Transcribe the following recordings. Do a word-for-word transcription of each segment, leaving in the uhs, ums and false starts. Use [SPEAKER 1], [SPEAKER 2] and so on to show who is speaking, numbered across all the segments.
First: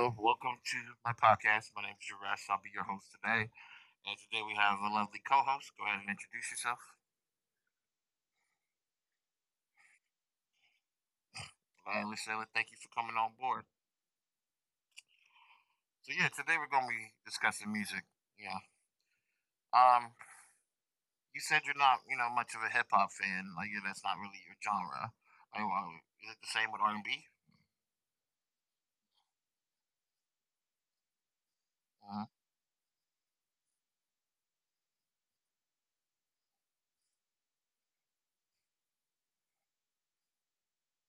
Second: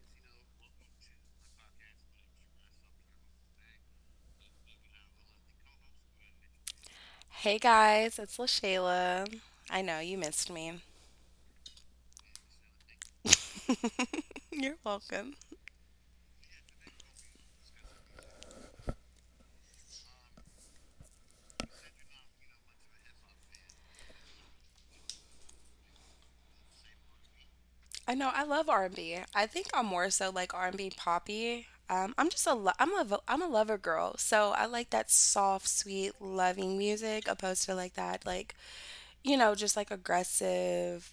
[SPEAKER 1] know, welcome to my podcast. My name is Juresh. I'll be your host today. And today we have a lovely co host. Go ahead and introduce yourself.
[SPEAKER 2] Hey guys, it's LaShayla. I know you missed me.
[SPEAKER 1] Uh, Lucilla, thank you for coming on board.
[SPEAKER 2] You're welcome.
[SPEAKER 1] So, yeah, today we're going to be discussing music. Yeah. Um, you said you're not, you know, much of a hip hop fan. Like, yeah, that's not really your genre. I, well, is it the same with R and B?
[SPEAKER 2] I know I love R and B. I think I'm more so like R and B poppy. Um,
[SPEAKER 1] Uh,
[SPEAKER 2] I'm just a lo- I'm a vo- I'm a lover girl, so I like that soft, sweet, loving music opposed to like that like you know just like aggressive,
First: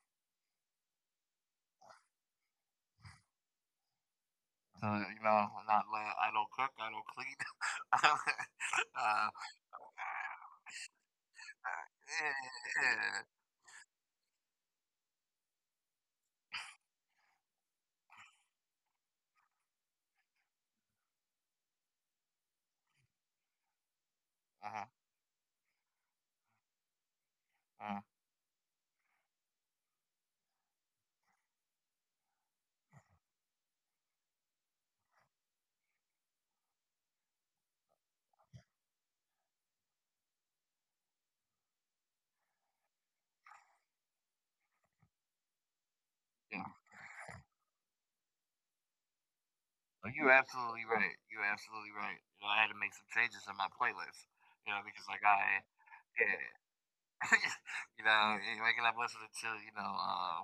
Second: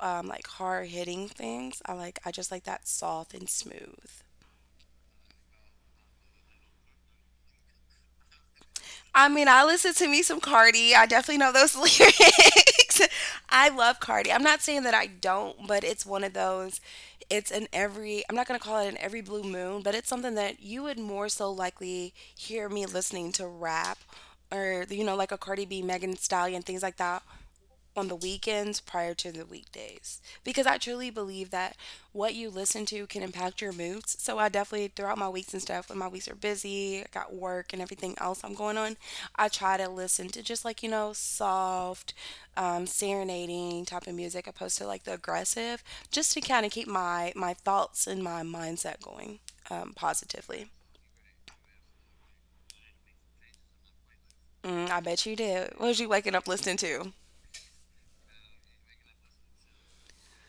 [SPEAKER 2] um, like hard hitting things. I like I just like that soft and smooth.
[SPEAKER 1] uh, you know, not uh, I don't cook, I don't clean. uh,
[SPEAKER 2] I
[SPEAKER 1] uh,
[SPEAKER 2] mean, I listen to me some Cardi. I definitely know those
[SPEAKER 1] yeah, yeah.
[SPEAKER 2] lyrics.
[SPEAKER 1] yeah.
[SPEAKER 2] I love Cardi. I'm not saying that I don't, but it's one of those. It's an every, I'm not going to call it an every blue moon, but it's something that you would more so likely hear me listening to rap or,
[SPEAKER 1] Uh-huh,
[SPEAKER 2] you know, like a Cardi B, Megan Thee Stallion, things like that
[SPEAKER 1] uh,
[SPEAKER 2] on the weekends prior to the weekdays because I truly believe that what you listen to can impact your moods. So I definitely throughout my weeks and stuff when my weeks are busy, I got work and everything else I'm going on, I try to listen to just like you know soft, um, serenading type of music opposed to like the aggressive, just to
[SPEAKER 1] yeah.
[SPEAKER 2] kind of keep my my thoughts and my mindset going um,
[SPEAKER 1] Well, you're
[SPEAKER 2] positively.
[SPEAKER 1] absolutely right. You're absolutely right. You know, I had to make some changes in my playlist. You know,
[SPEAKER 2] Mm, I
[SPEAKER 1] because like
[SPEAKER 2] bet you
[SPEAKER 1] I,
[SPEAKER 2] did. What was you waking
[SPEAKER 1] yeah,
[SPEAKER 2] up listening to?
[SPEAKER 1] you know, and waking up listening to you know, uh,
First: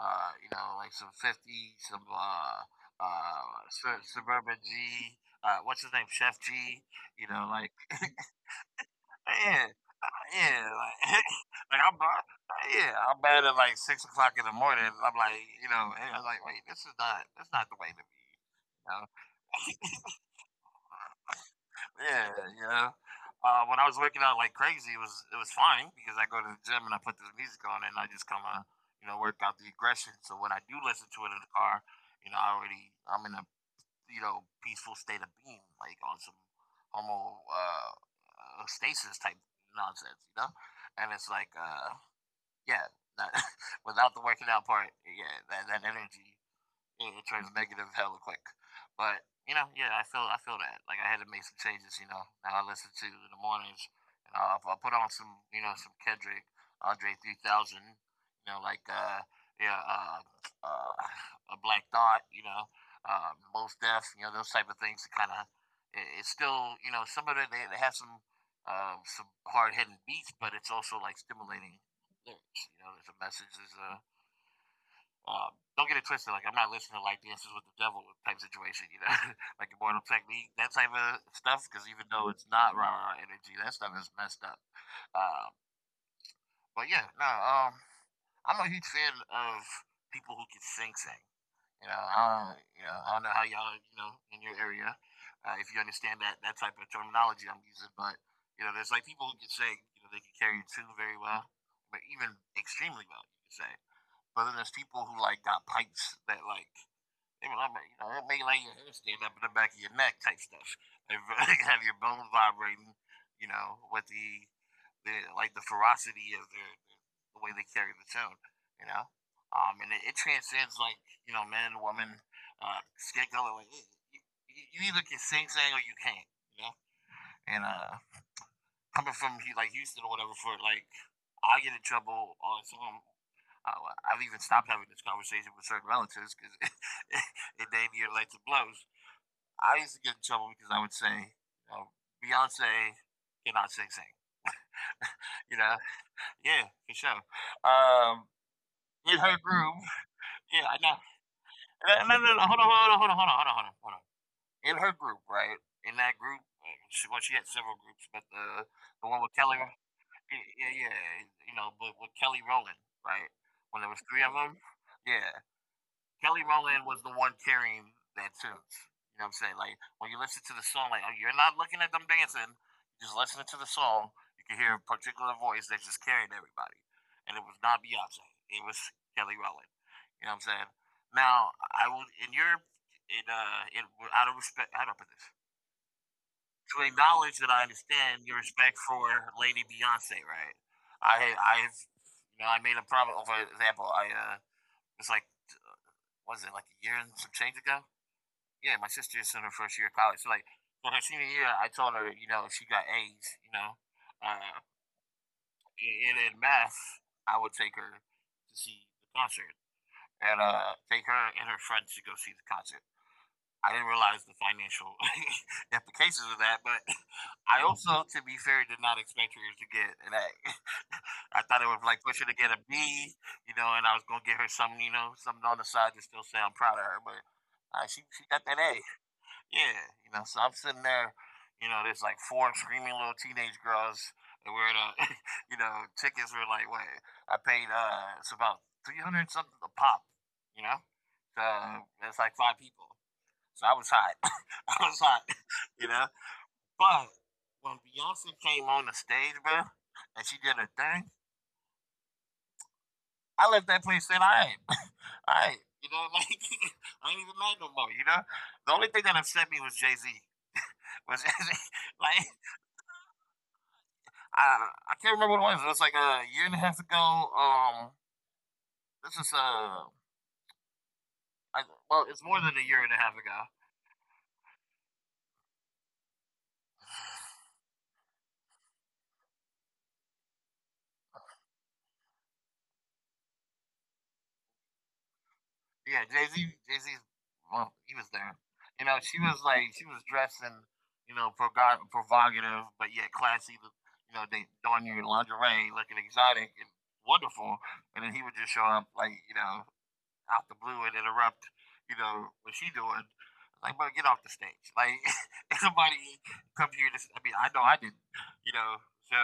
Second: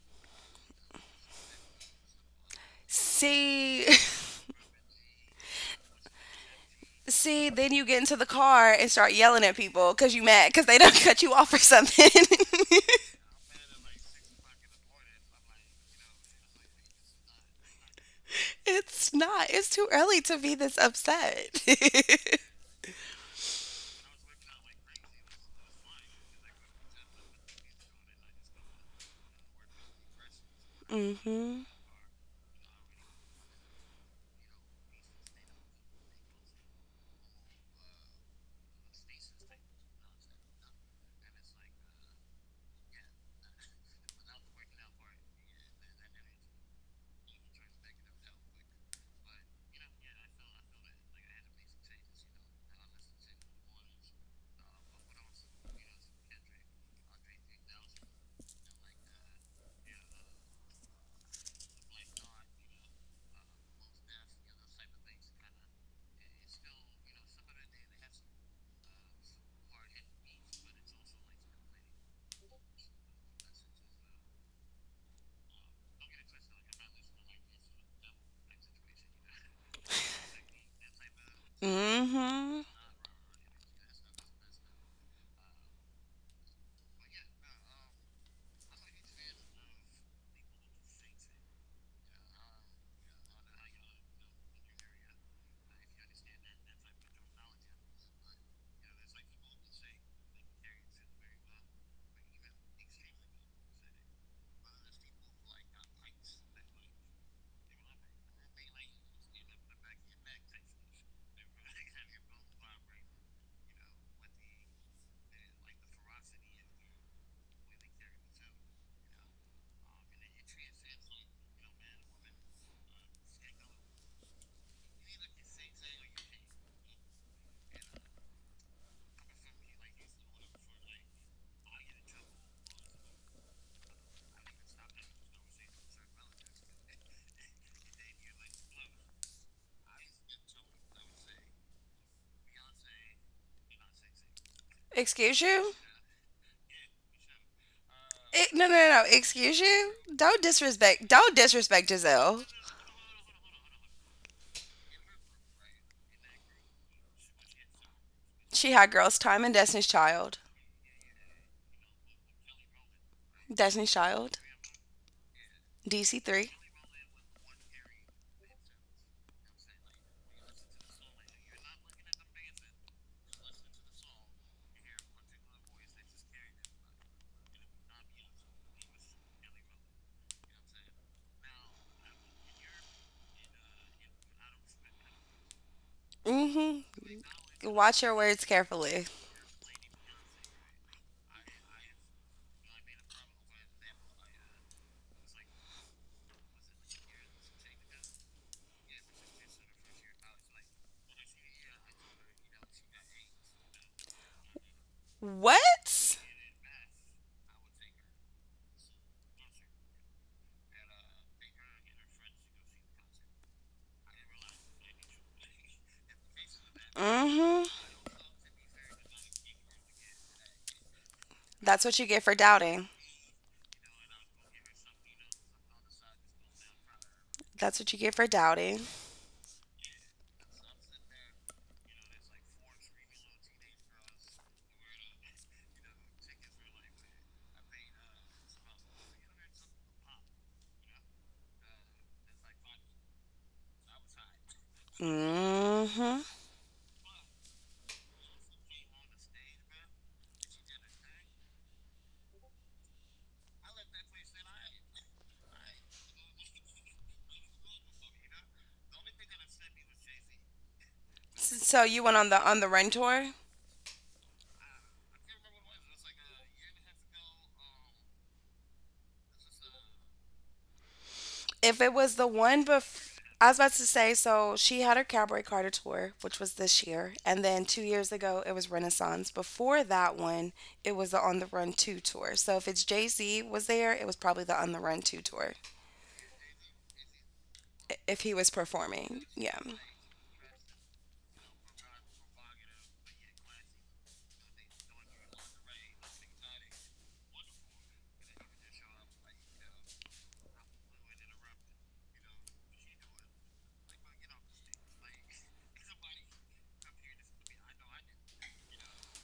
[SPEAKER 1] uh, you know, like some fifty, some uh, uh,
[SPEAKER 2] See,
[SPEAKER 1] Sur- suburban G. Uh, what's his name? Chef G. You know,
[SPEAKER 2] see,
[SPEAKER 1] like
[SPEAKER 2] then you get into the car and start yelling at
[SPEAKER 1] yeah,
[SPEAKER 2] people because you mad
[SPEAKER 1] yeah,
[SPEAKER 2] because they don't
[SPEAKER 1] like,
[SPEAKER 2] cut you off or
[SPEAKER 1] like I'm,
[SPEAKER 2] something.
[SPEAKER 1] uh, yeah, I'm bad at like six o'clock in the morning. I'm like, you know, and I'm like, wait, this is not, that's not the way to be. You know?
[SPEAKER 2] It's not. It's too early to be this upset.
[SPEAKER 1] Yeah, yeah. Uh, when I was working out like crazy, it was it was fine because I go to the gym and I put this music on and I just kind of, you know, work out the aggression. So when I do listen to it in the
[SPEAKER 2] Mm-hmm.
[SPEAKER 1] car, you know, I already, I'm in a, you know, peaceful state of being, like on some homo uh, uh, stasis type nonsense, you know. And it's like, uh, yeah, that, without the working out part, yeah, that, that energy, it turns negative hella quick. But you know, yeah, I feel I feel that. Like I had to make some changes. You know, now I listen to in the mornings. You know, I'll, I'll put on some, you know, some Kendrick, Andre three thousand. You know, like uh yeah, uh, uh, a Black Thought, you know, uh, Most Def. You know, those type of things to kind of. It, it's still, you know, some of it they, they have some, um, some hard hitting beats, but it's also like stimulating lyrics. You know, there's a message, there's a um, don't get it twisted. Like I'm not listening to like Dances with the Devil type situation, you know, like Immortal Technique, that type of stuff. Because even though it's
[SPEAKER 2] Mm-hmm.
[SPEAKER 1] not rah rah energy, that stuff is messed up. Um, but yeah, no, um, I'm a huge fan of people who can sing, sing. You know, I don't, you know, I don't know how y'all, you know, in your area, uh, if you understand that that type of terminology I'm using, but you know, there's like people who can sing. You know, they can carry a tune very well, but even extremely well, you could say. But then there's people who like got pipes that like even, I mean, you know, that may lay your handstand up in the back of your neck type stuff. And have your bones vibrating, you know, with the, the, like, the ferocity of the, the way they carry the tune, you know. Um, and it, it transcends like, you know, man, woman, uh, skin color. Like, you, you either can sing, sing, or you can't, you know. And uh, Coming from like Houston or whatever, for like I get in trouble on some I, have even stopped having this conversation with certain relatives because it damn near led to blows. I used to get in trouble because I would say, you know, Beyonce cannot sing, sing.
[SPEAKER 2] Excuse
[SPEAKER 1] You know,
[SPEAKER 2] you?
[SPEAKER 1] yeah, for sure. Um,
[SPEAKER 2] It, no, no, no, no.
[SPEAKER 1] in her
[SPEAKER 2] Excuse
[SPEAKER 1] group,
[SPEAKER 2] you? Don't
[SPEAKER 1] yeah, I know.
[SPEAKER 2] disrespect. Don't disrespect
[SPEAKER 1] No, no, no,
[SPEAKER 2] Giselle.
[SPEAKER 1] hold on, hold on, hold on, hold on, hold on, hold on. In her group, right? In that group, uh, she, well, she had several groups, but the
[SPEAKER 2] She had
[SPEAKER 1] the one
[SPEAKER 2] Girls
[SPEAKER 1] with
[SPEAKER 2] Time
[SPEAKER 1] Kelly,
[SPEAKER 2] and
[SPEAKER 1] yeah,
[SPEAKER 2] Destiny's Child.
[SPEAKER 1] yeah, yeah, you know, but with Kelly Rowland, right? When there
[SPEAKER 2] Destiny's
[SPEAKER 1] was three of
[SPEAKER 2] Child.
[SPEAKER 1] them, yeah. Kelly
[SPEAKER 2] D C three.
[SPEAKER 1] Rowland was the one carrying that tune. You know what I'm saying? Like when you listen to the song, like oh, you're not looking at them dancing, just listening to the song. You can hear a particular voice that's just carrying everybody, and it was not Beyonce. It was Kelly Rowland. You know what I'm saying? Now I will in your in uh in out of respect, I don't put this to
[SPEAKER 2] Mm-hmm.
[SPEAKER 1] acknowledge that I
[SPEAKER 2] Watch your
[SPEAKER 1] understand your
[SPEAKER 2] words
[SPEAKER 1] respect
[SPEAKER 2] carefully.
[SPEAKER 1] for Lady Beyonce, right? I I've you know I made a problem. For example, I uh it's like, was it like a year and some change ago? Yeah, my sister is in her first year of college. So like for her senior year, I told her, you know, if she got A's, you know, uh, and
[SPEAKER 2] What?
[SPEAKER 1] in math, I would take her to see the concert, and uh, take her and her friends to go see the concert. I didn't realize the financial implications of that, but I
[SPEAKER 2] Mm-hmm.
[SPEAKER 1] also, to be fair, did not expect her to get an A. I thought it was
[SPEAKER 2] That's
[SPEAKER 1] like
[SPEAKER 2] what you
[SPEAKER 1] push her
[SPEAKER 2] get
[SPEAKER 1] to
[SPEAKER 2] for
[SPEAKER 1] get a
[SPEAKER 2] doubting.
[SPEAKER 1] B, you know, and I was gonna give her something, you know, something on the side to still say I'm proud of her, but
[SPEAKER 2] That's
[SPEAKER 1] uh,
[SPEAKER 2] what you
[SPEAKER 1] she
[SPEAKER 2] get
[SPEAKER 1] she
[SPEAKER 2] for
[SPEAKER 1] got that A,
[SPEAKER 2] doubting.
[SPEAKER 1] yeah, you know, so I'm sitting there, you know, there's like four screaming little teenage girls and we're the, you know, tickets were like what I paid, uh it's about three hundred something a pop, you know? So it's like five people. So I was hot. I was hot, you know.
[SPEAKER 2] Mm-hmm.
[SPEAKER 1] But when Beyonce came on the stage, bro, and she did her thing, I left that place saying, all right, all right, you know, like I ain't even mad no more, you know? The only thing that upset me was Jay Z. Was Jay Z,
[SPEAKER 2] So you went
[SPEAKER 1] like
[SPEAKER 2] on the on the run tour?
[SPEAKER 1] I I can't remember what it was. It was like a year and a half ago. Um, this is uh, I,
[SPEAKER 2] If it
[SPEAKER 1] well,
[SPEAKER 2] was
[SPEAKER 1] It's
[SPEAKER 2] the
[SPEAKER 1] more than a
[SPEAKER 2] one
[SPEAKER 1] year and a half
[SPEAKER 2] bef
[SPEAKER 1] ago.
[SPEAKER 2] I was about to say, so she had her Cowboy Carter tour, which was this year, and then two years ago it was Renaissance. Before that one, it was the On the Run two tour. So if it's Jay-Z was there, it was probably the On the Run two tour.
[SPEAKER 1] Yeah, Jay Z, Jay Z, well,
[SPEAKER 2] i-
[SPEAKER 1] he was
[SPEAKER 2] If he
[SPEAKER 1] there.
[SPEAKER 2] was
[SPEAKER 1] You know, she
[SPEAKER 2] performing.
[SPEAKER 1] was
[SPEAKER 2] Yeah.
[SPEAKER 1] like, she was dressed in, you know, proga- provocative, but yet classy. You know, they donning your lingerie, looking exotic and wonderful, and then he would just show up like, you know, out the blue and interrupt, you know, what she doing. Like, bro, get off the stage. Like, somebody come here, this, I mean, I know I didn't, you know. So,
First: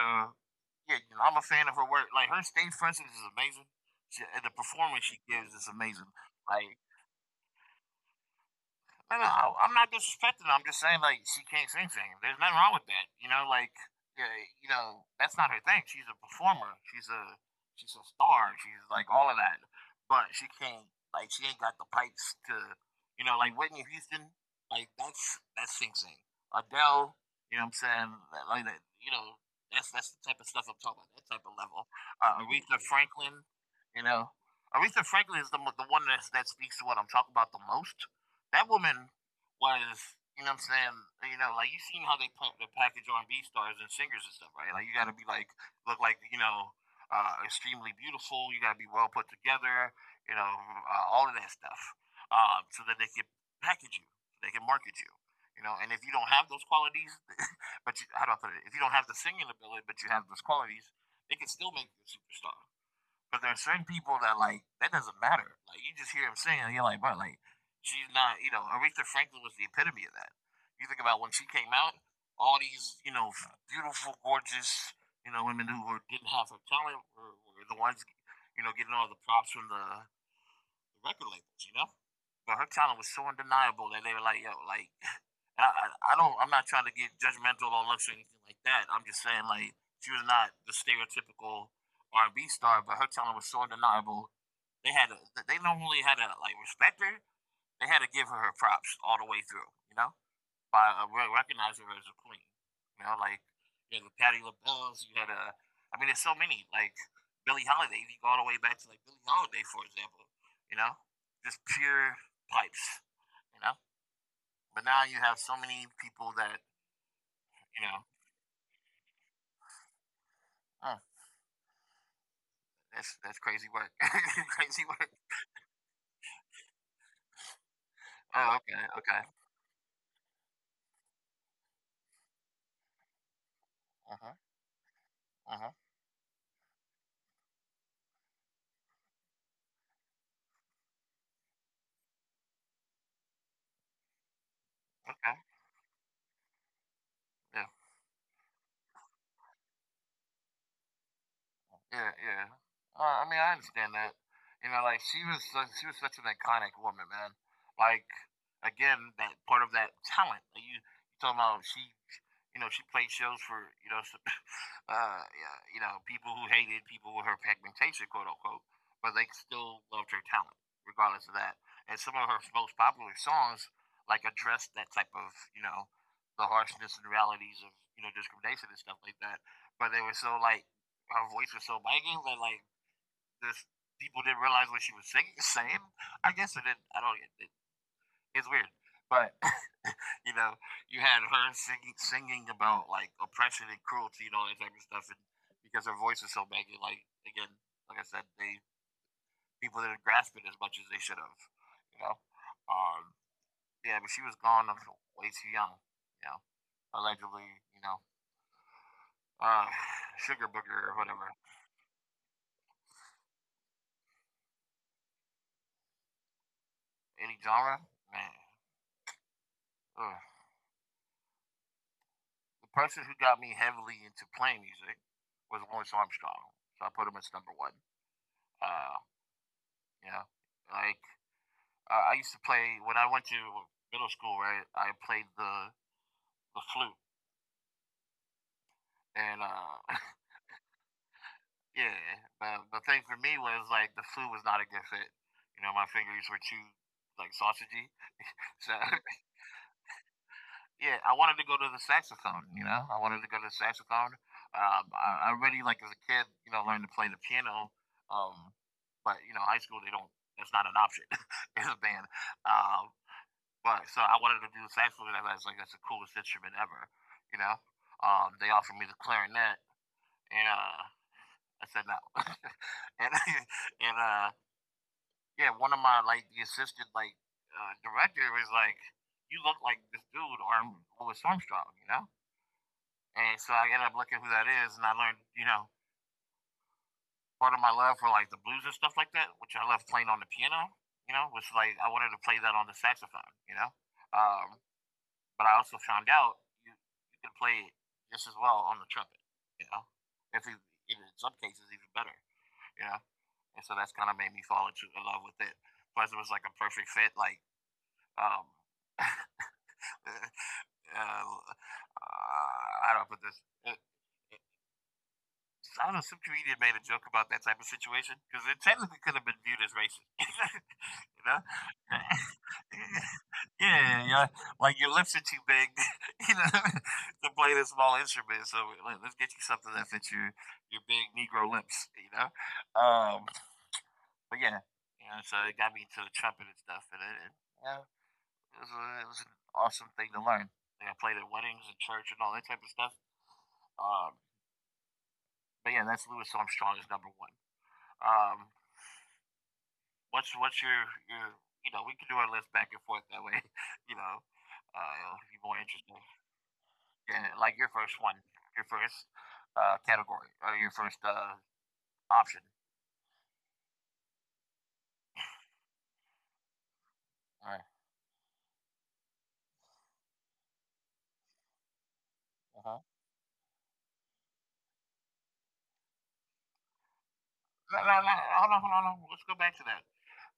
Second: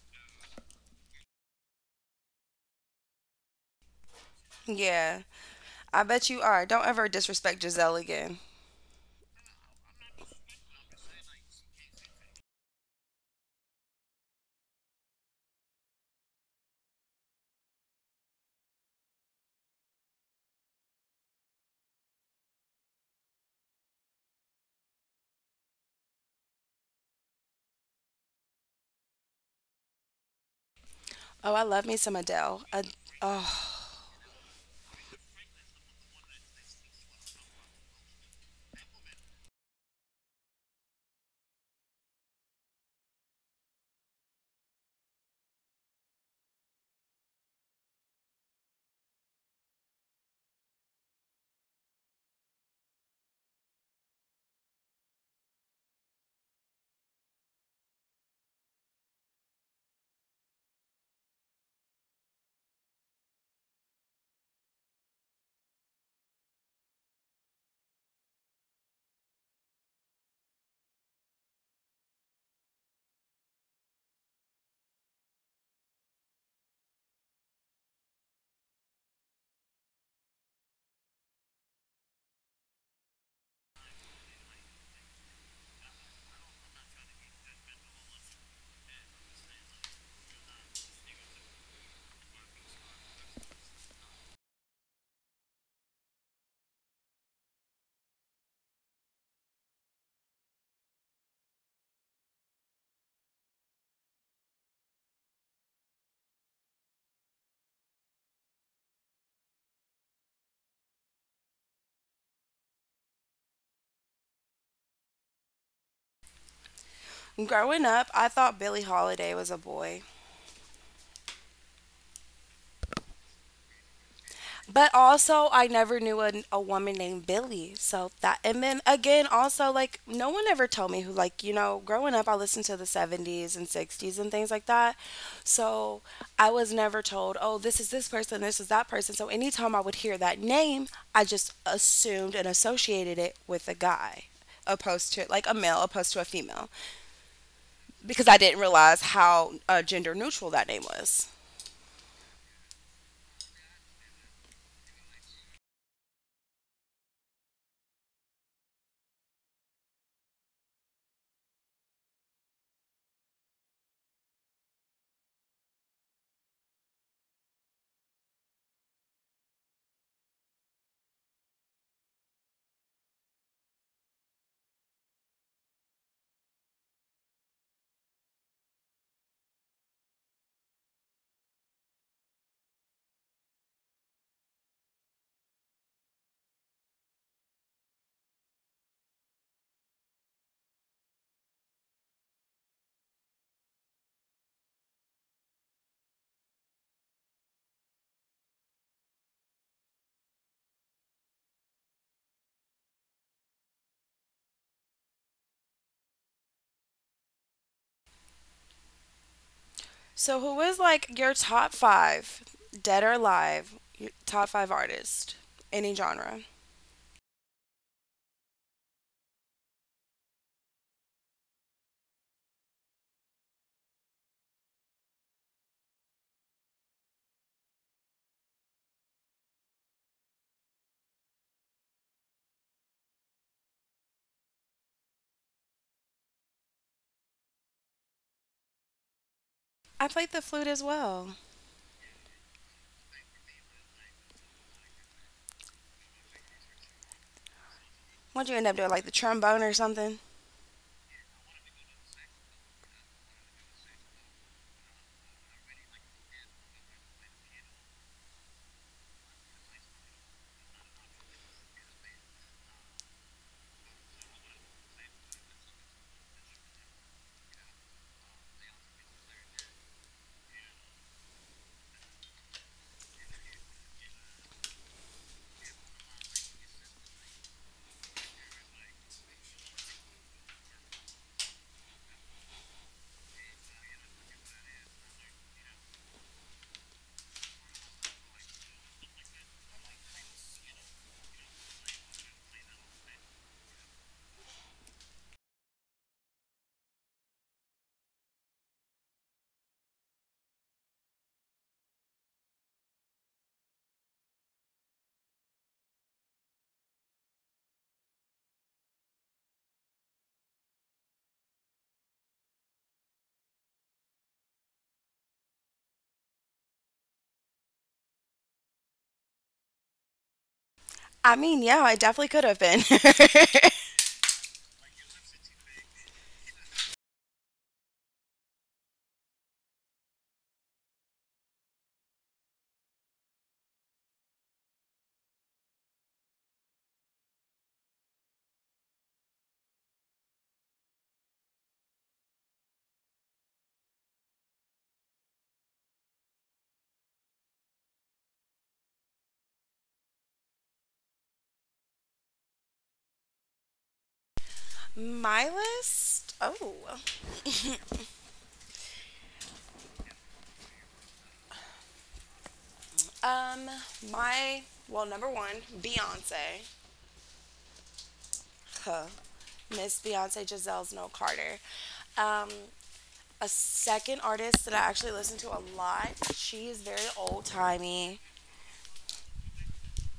[SPEAKER 1] yeah, you know, I'm a fan of her work. Like, her stage presence is amazing. She, and the performance she
[SPEAKER 2] Yeah.
[SPEAKER 1] gives is
[SPEAKER 2] I
[SPEAKER 1] amazing.
[SPEAKER 2] bet you are.
[SPEAKER 1] Like,
[SPEAKER 2] Don't ever disrespect Giselle again.
[SPEAKER 1] no, no, I don't know, I'm not disrespecting her. I'm just saying like she can't sing, sing. There's nothing wrong with that. You know, like yeah, you know that's not her thing. She's a performer. She's a she's a star. She's like all of that, but she can't, like, she ain't got the pipes to, you know, like Whitney Houston. Like that's that's sing sing. Adele. You know what I'm saying? Like- Like that. You know that's that's the type of stuff I'm talking about. That type of
[SPEAKER 2] Oh, I
[SPEAKER 1] level.
[SPEAKER 2] love me some
[SPEAKER 1] Uh,
[SPEAKER 2] Adele.
[SPEAKER 1] Aretha
[SPEAKER 2] Ad-
[SPEAKER 1] Franklin. You
[SPEAKER 2] oh.
[SPEAKER 1] know, Aretha Franklin is the the one that's, that speaks to what I'm talking about the most. That woman was, you know what I'm saying, you know, like you seen how they put the package on R and B stars and singers and stuff, right? Like you gotta be like look like, you know, uh, extremely beautiful, you gotta be well put together, you know, uh, all of that stuff. Uh, so that they can package you, they can market you. You know, and if you don't have those qualities, but you, how do I put it? If you don't have the singing ability, but you have those qualities, they can still make you a superstar. But there are certain people that like that doesn't matter. Like you just hear him sing and you're like, bro, like she's not. You know, Aretha Franklin was the epitome of that. You think about when she came out, all these, you know, beautiful, gorgeous, you know, women who were, didn't have her talent were, were the ones, you know, getting all the props from the the record labels, you know. But her talent was so undeniable that they were like, yo, like, I, I, I don't, I'm not trying to get judgmental or looks or anything like that. I'm just saying, like, she was not the stereotypical R and B star, but her talent was so undeniable. They had, to, they not only had to like respect her, they had to give her her props all the way through, you know, by uh, re- recognize her as a queen. You know, like you had the Patty LaBelle's, you had a, I mean, there's so many like Billie Holiday. If you go all the way back to like Billie Holiday, for example, you know, just pure pipes. You know, but now you have so many people that you
[SPEAKER 2] Growing
[SPEAKER 1] know.
[SPEAKER 2] up, I thought Billie Holiday was a boy.
[SPEAKER 1] Oh, that's that's crazy work. Crazy
[SPEAKER 2] But
[SPEAKER 1] work.
[SPEAKER 2] also, I never knew a, a woman named Billy. So that,
[SPEAKER 1] Oh,
[SPEAKER 2] and
[SPEAKER 1] okay,
[SPEAKER 2] then
[SPEAKER 1] okay.
[SPEAKER 2] again, also, like, no one ever told me who, like, you know, growing up, I listened to the seventies and
[SPEAKER 1] Uh
[SPEAKER 2] sixties
[SPEAKER 1] huh.
[SPEAKER 2] and things like that.
[SPEAKER 1] Uh huh.
[SPEAKER 2] So I was never told, oh, this is this person, this is that person. So anytime I would hear that name, I just assumed and associated it with a guy opposed to,
[SPEAKER 1] Okay.
[SPEAKER 2] like, a male opposed to a female
[SPEAKER 1] Yeah.
[SPEAKER 2] because I didn't realize how uh, gender neutral that name was.
[SPEAKER 1] Yeah, yeah. Well, I mean, I understand that. You know, like she was, su- she was such an iconic woman, man. Like again, that part of that talent. Like, you, you talking about she, you know, she played shows for you know s- uh, yeah, you know, people who hated people with her pigmentation, quote unquote, but they still loved her talent, regardless of that. And some of her most popular songs, like, address that type of, you know, the harshness and realities of, you know, discrimination and stuff like that. But they were so, like, her voice was so biting that, like, this people didn't realize what she was singing, saying. I guess it didn't. I don't. It, it, it's weird, but you know, you had her singing, singing about like oppression and cruelty and all that type of stuff, and because her voice is so baggy, like again, like I said, they people didn't grasp it as much as they should have, you know. Um, yeah, but she was gone way too young, you know, allegedly, you know, uh, sugar
[SPEAKER 2] So, who
[SPEAKER 1] booger or
[SPEAKER 2] is
[SPEAKER 1] whatever.
[SPEAKER 2] like your top five, dead or alive, your top five artists, any genre?
[SPEAKER 1] Any genre, man. Ugh. The person who got me heavily into playing music was Louis Armstrong, so I put him as number one. Uh, you know, like I, I used to play when I went to middle school, right? I played the the flute, and uh,
[SPEAKER 2] I played the flute as well.
[SPEAKER 1] yeah, the, the thing for me was like the flute was not a good fit. You know, my fingers were too like sausagey.
[SPEAKER 2] What'd you
[SPEAKER 1] So
[SPEAKER 2] end up doing? Like the trombone or something?
[SPEAKER 1] yeah, I wanted to go to the saxophone. You know, I wanted to go to the saxophone. Um, I, I already like as a kid, you know, learned to play the piano. Um, but you know, high school they don't. That's not an option in a band. Um, Right. So I wanted to do the saxophone. Because I was like, that's the coolest instrument ever. You know, um, they offered me the clarinet, and uh, I said no. and and uh, yeah, one of my like the assistant like uh, director was like, you look like this dude, Arm Louis Armstrong. You know, and so I ended up looking who that is, and I learned, you know, part of my love for like the blues and stuff like that, which I love playing on the piano. You know, which like I wanted to play that on the saxophone. You know. Um, But I also found out you, you can play just as well on the trumpet, you know? If you, In some cases, even better, you know? And so that's kind of made me fall into in love with it. Plus, it was like a perfect fit. Like, um, uh, uh, I don't know, but this, it, I don't know, some comedian made a joke about that type of situation because it technically could have been viewed as racist, you know?
[SPEAKER 2] I mean, yeah, I definitely could have been.
[SPEAKER 1] Yeah, yeah, like your lips are too big, you know, to play this small instrument. So let, let's get you something that fits your your big Negro lips, you know. Um, but yeah, you know, so it got me into the trumpet and stuff, and it, it you know, it was, a, it was an awesome thing to learn. Like I played at weddings and church and all that type of stuff. Um, but yeah, that's Louis Armstrong is number one. Um, what's what's your your you know we can do our list back and forth that way, you know, uh, if you're more
[SPEAKER 2] My
[SPEAKER 1] interested.
[SPEAKER 2] list? Oh.
[SPEAKER 1] Yeah, like your first one, your first uh, category or your first uh, option.
[SPEAKER 2] Um, my, well, number one, Beyonce.
[SPEAKER 1] All right.
[SPEAKER 2] Huh. Miss Beyonce Giselle's No Carter. Um,
[SPEAKER 1] Uh-huh.
[SPEAKER 2] a second artist that I actually listen to a lot. She is very old
[SPEAKER 1] No, no, no,
[SPEAKER 2] timey.
[SPEAKER 1] hold on, hold on, hold on. Let's go back to that.